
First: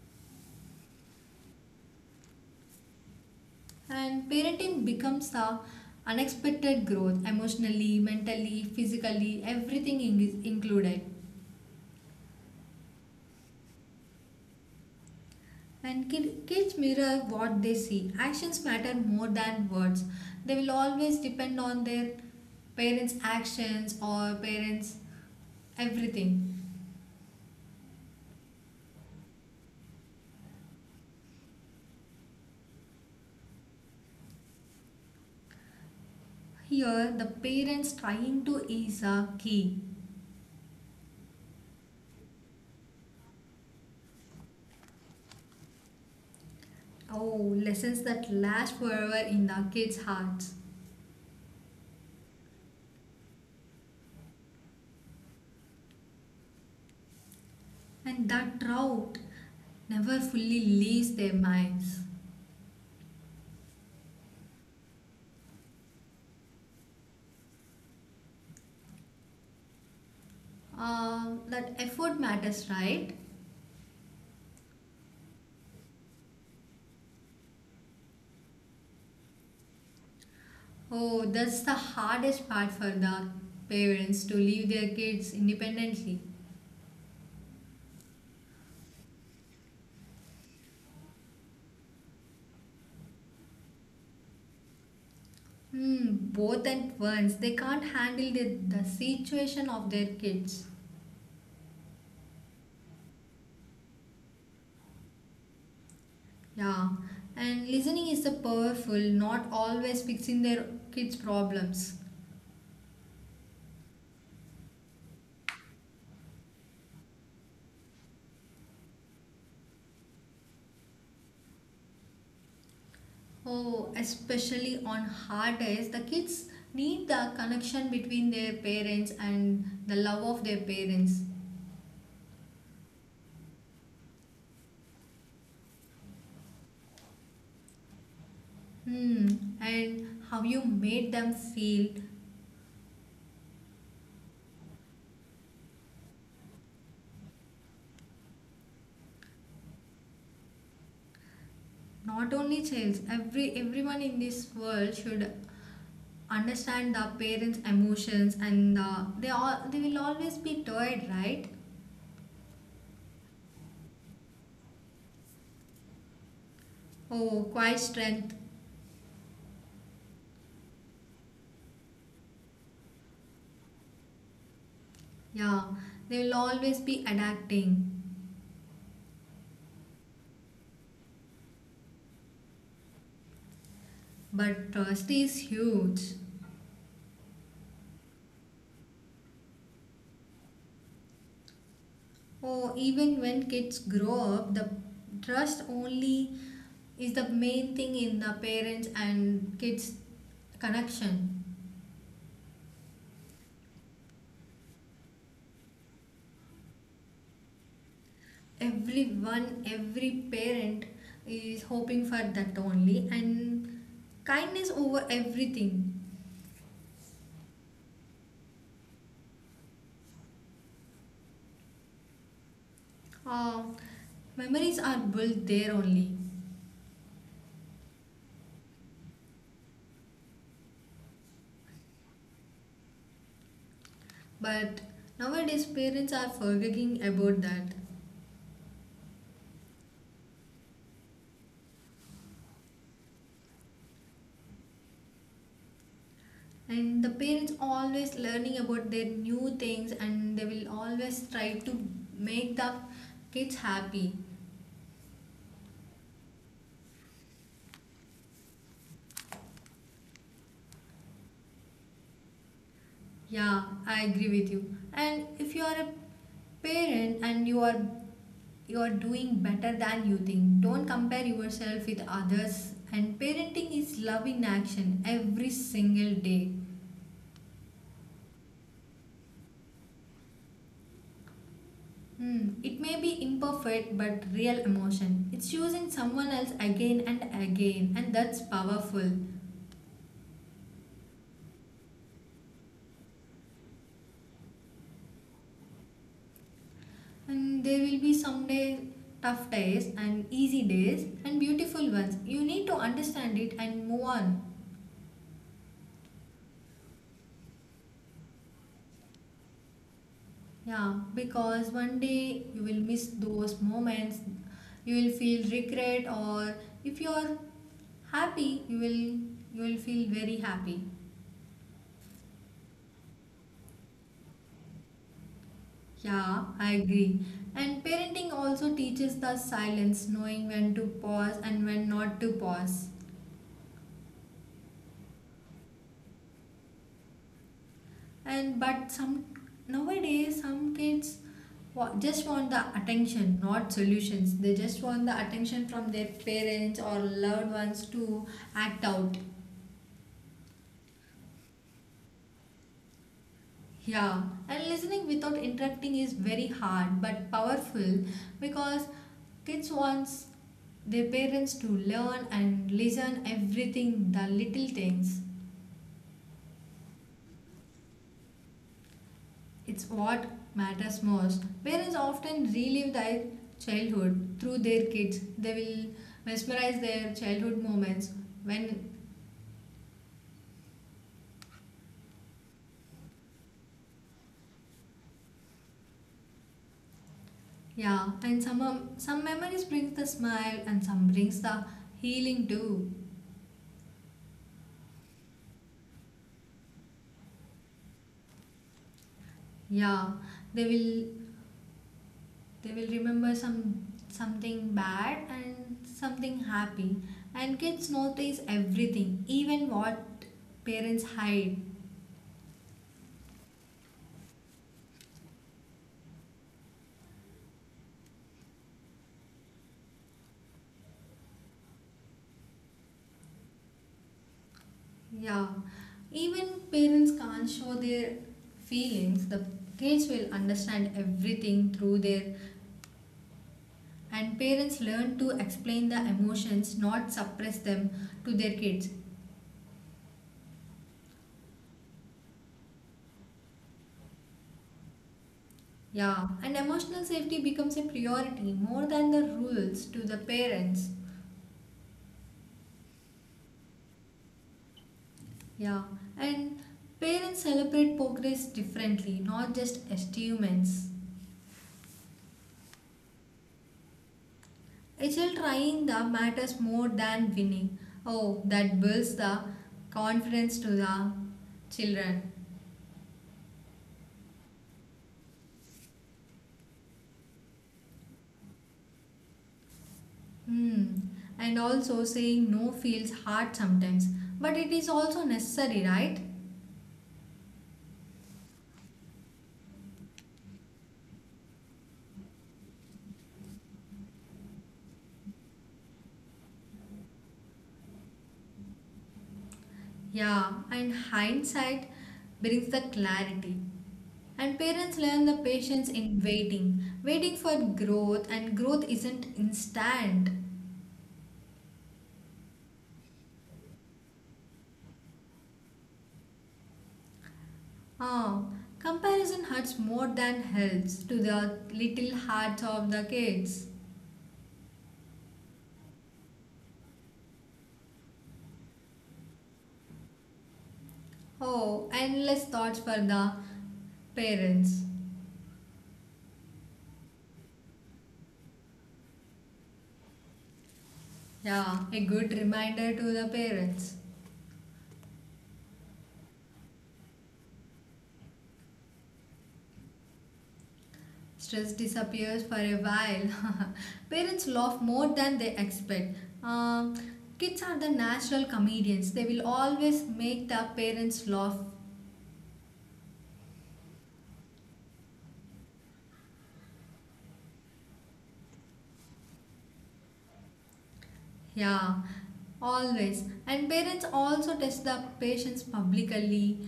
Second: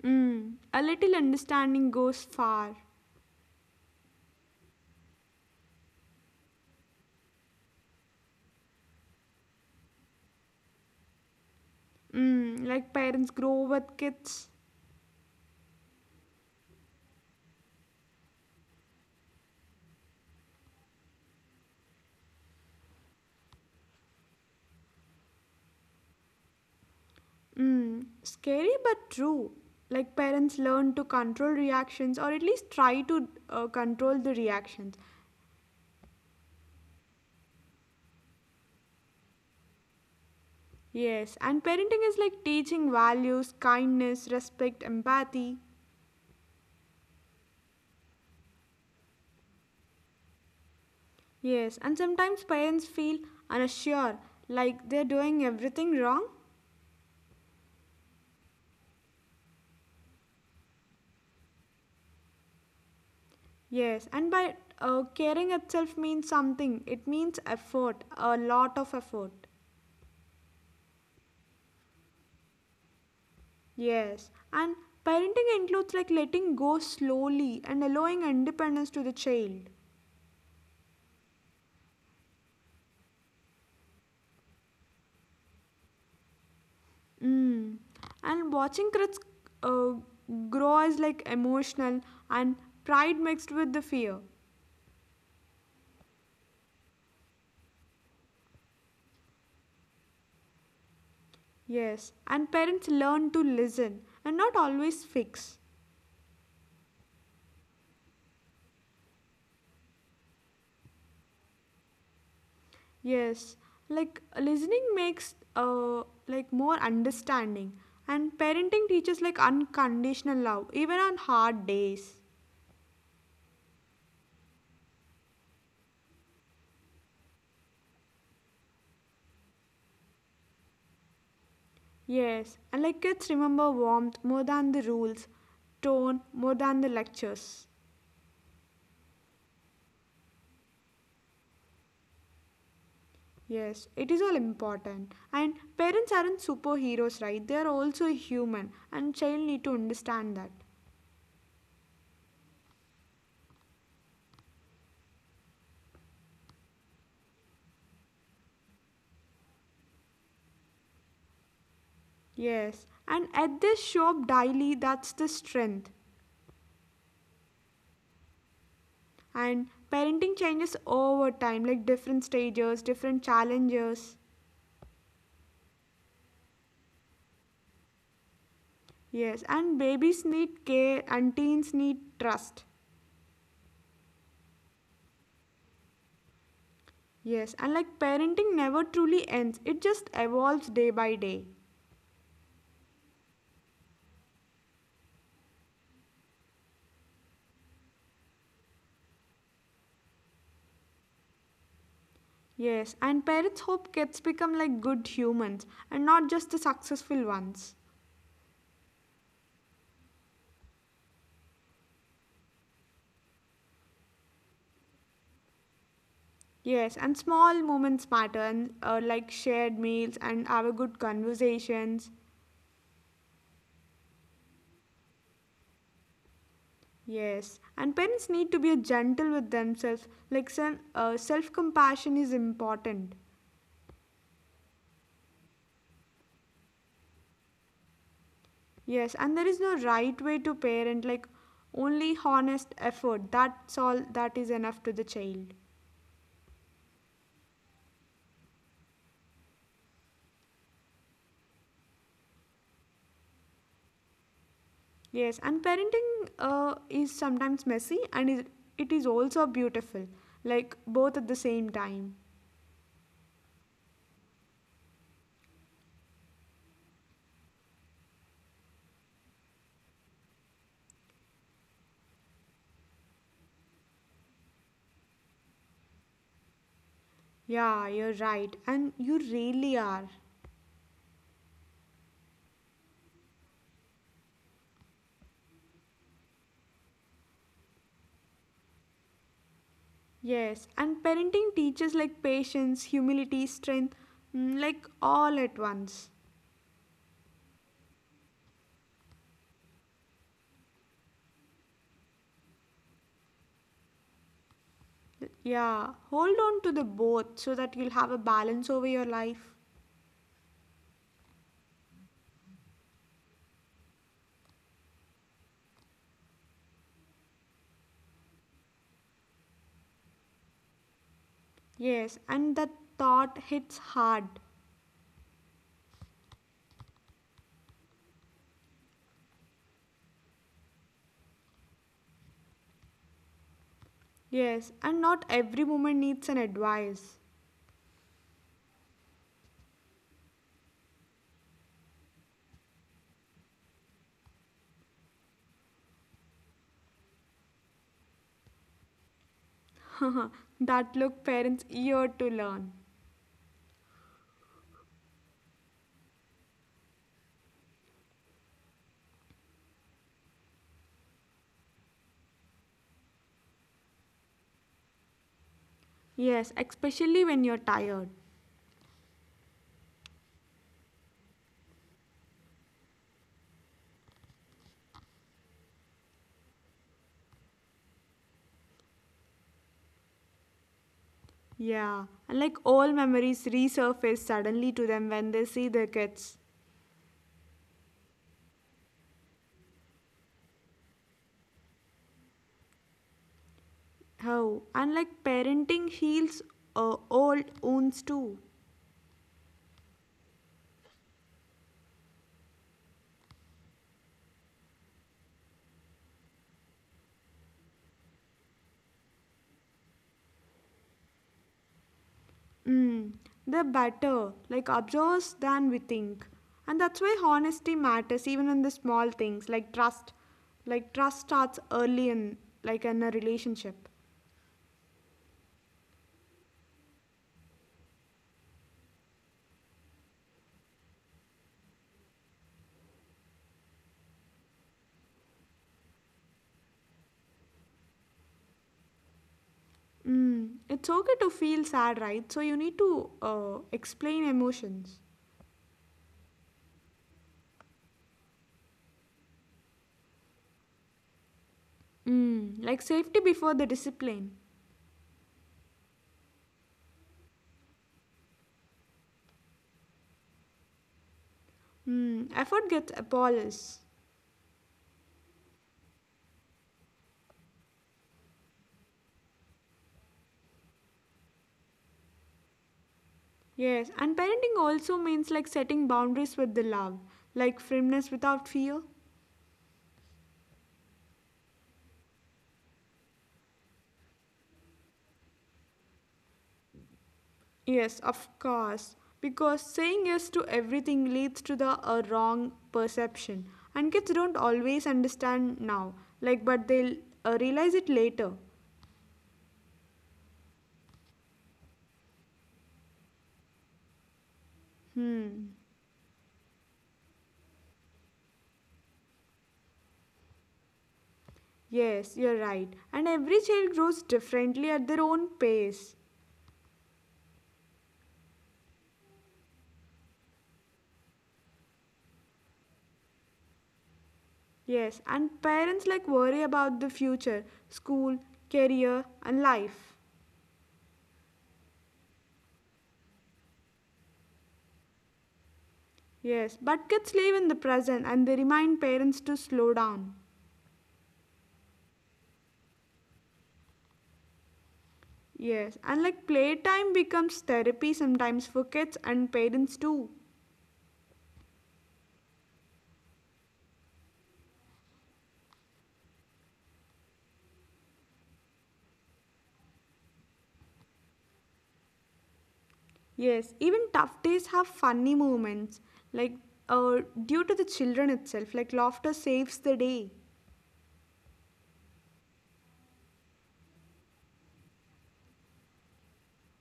Mm, a little understanding goes far.
And parenting becomes a unexpected growth emotionally, mentally, physically, everything included.
Mm, like parents grow with kids.
And kids mirror what they see. Actions matter more than words. They will always depend on their parents' actions or parents' everything.
Mm, scary but true. Like parents learn to control reactions or at least try to control the reactions.
Here, the parents trying to is a key.
Yes, and parenting is like teaching values, kindness, respect, empathy.
Oh, lessons that last forever in the kids' hearts.
Yes, and sometimes parents feel unsure, like they're doing everything wrong.
And that drought never fully leaves their minds.
Yes, and by caring itself means something, it means effort, a lot of effort.
That effort matters, right?
Yes, and parenting includes like letting go slowly and allowing independence to the child.
Oh, that's the hardest part for the parents to leave their kids independently.
Mm. And watching kids uh, grow is like emotional and pride mixed with the fear.
Hmm, both at once. They can't handle the situation of their kids.
Yes, and parents learn to listen and not always fix.
Yeah, and listening is the powerful, not always fixing their kids' problems.
Yes, like listening makes like more understanding, and parenting teaches like unconditional love even on hard days.
Oh, especially on hard days, the kids need the connection between their parents and the love of their parents.
Yes, and like kids remember warmth more than the rules, tone more than the lectures.
Hmm. And how you made them feel.
Yes, it is all important. And parents aren't superheroes, right? They are also human, and child need to understand that.
Not only childs, everyone in this world should understand the parents' emotions, and they all they will always be tired, right?
Yes, and at this shop daily, that's the strength.
Oh, quiet strength.
And parenting changes over time, like different stages, different challenges.
Yeah, they will always be adapting,
Yes, and babies need care, and teens need trust.
but trust is huge.
Yes, and like parenting never truly ends, it just evolves day by day.
Oh, even when kids grow up, the trust only is the main thing in the parents and kids connection.
Yes, and parents hope kids become like good humans and not just the successful ones.
Every parent is hoping for that only, and kindness over everything.
Yes, and small moments matter, and like shared meals and our good conversations.
uh, Memories are built there only,
Yes, and parents need to be gentle with themselves, like self compassion is important.
but nowadays parents are forgetting about that.
Yes, and there is no right way to parent, like only honest effort. That's all that is enough to the child.
And the parents always learning about their new things, and they will always try to make the kids happy.
Yes, and parenting is sometimes messy and is, it is also beautiful, like both at the same time.
Yeah, I agree with you. And if you are a parent, and you are doing better than you think. Don't compare yourself with others. And parenting is love in action every single day.
Yeah, you're right, and you really are.
Hmm. It may be imperfect but real emotion. It's choosing someone else again and again, and that's powerful.
Yes, and parenting teaches like patience, humility, strength, mm, like all at once.
And there will be someday tough days and easy days and beautiful ones. You need to understand it and move on.
Yeah, hold on to the both so that you'll have a balance over your life.
Yeah, because one day you will miss those moments, you will feel regret, or if you are happy, you will feel very happy.
Yes, and that thought hits hard.
Yeah, I agree. And parenting also teaches the silence, knowing when to pause and when not to pause.
Yes, and not every woman needs an advice.
And but some nowadays some kids just want the attention, not solutions. They just want the attention from their parents or loved ones to act out.
Huh, that look parents eager to learn.
Yeah, and listening without interrupting is very hard but powerful because kids wants their parents to learn and listen everything, the little things.
Yes, especially when you're tired.
It's what matters most. Parents often relive their childhood through their kids. They will mesmerize their childhood moments when
Yeah, and like all memories resurface suddenly to them when they see their kids.
yeah, and some memories brings the smile and some brings the healing too.
How? And like parenting heals old wounds too.
Yeah, they will they will remember some something bad and something happy, and kids notice everything even what parents hide.
Mm, they're better, like observes than we think. And that's why honesty matters even in the small things like trust. Like trust starts early in like in a relationship.
Yeah, even parents can't show their feelings, the kids will understand everything through their. And parents learn to explain the emotions not suppress them to their kids.
Mm, it's okay to feel sad, right? So you need to explain emotions.
Yeah, and emotional safety becomes a priority more than the rules to the parents.
Mm, like safety before the discipline.
Yeah, and parents celebrate progress differently, not just achievements.
Mm, effort gets apologized.
A child trying the matters more than winning. Oh, that builds the confidence to the children.
Yes, and parenting also means like setting boundaries with the love, like firmness without fear.
Hmm. And also saying no feels hard sometimes, but it is also necessary, right?
Yes, of course. Because saying yes to everything leads to the wrong perception. And kids don't always understand now, like, but they'll realize it later.
Yeah, and hindsight brings the clarity. And parents learn the
Hmm.
patience in waiting, waiting for growth, and growth isn't instant.
Yes, you're right. And every child grows differently at their own pace.
Ah, comparison hurts more than helps to the little hearts of the kids.
Yes, and parents like worry about the future, school, career, and life.
Oh, endless thoughts for the parents.
Yes, but kids live in the present and they remind parents to slow down.
Yeah, a good reminder to the parents.
Yes, and like playtime becomes therapy sometimes for kids and parents too.
Stress disappears for a while. (laughs) Parents laugh more than they expect. Um, kids are the natural comedians. They will always make the parents laugh.
Yes, even tough days have funny moments, like uh, due to the children itself, like laughter saves the day,
Yeah, always. And parents also test the patients publicly.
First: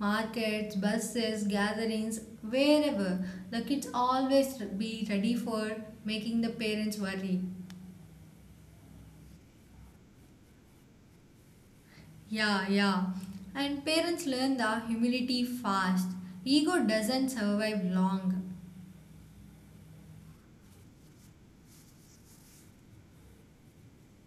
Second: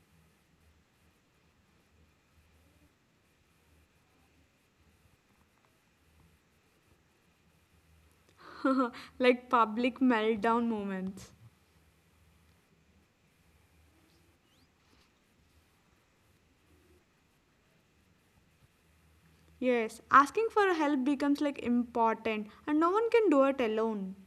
Markets, buses, gatherings, wherever. The kids always be ready for making the parents worry.
(laughs) like public meltdown moments.
Yeah, yeah. And parents learn the humility fast. Ego doesn't survive long.
Yes, asking for help becomes like important and no one can do it alone.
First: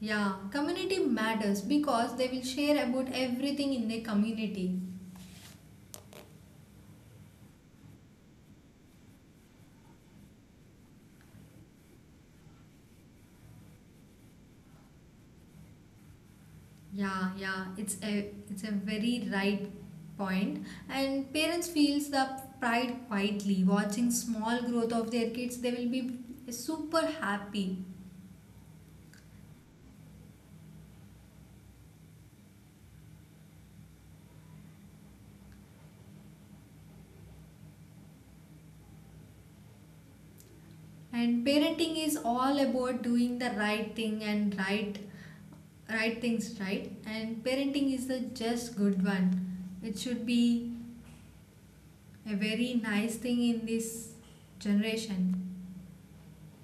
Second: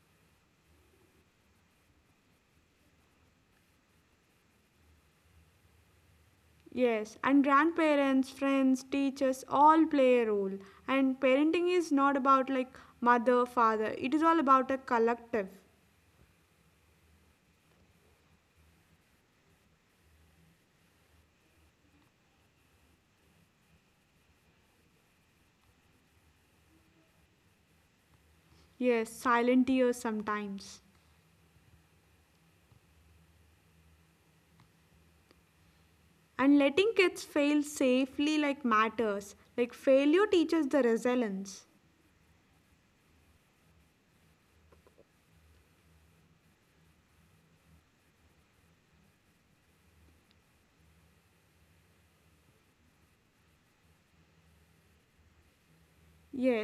Yeah, community matters because they will share about everything in their community.
Yes, and grandparents, friends, teachers all play a role. And parenting is not about like mother, father, it is all about a collective.
Yeah, yeah, it's a very right point. And parents feels the pride quietly watching small growth of their kids. They will be super happy.
Yes, silent tears sometimes. And letting kids fail safely like matters. Like failure teaches the
And
resilience.
parenting is all about doing the right thing and right things right. And parenting is the just good one. It should be a very nice thing in this generation.
Yes,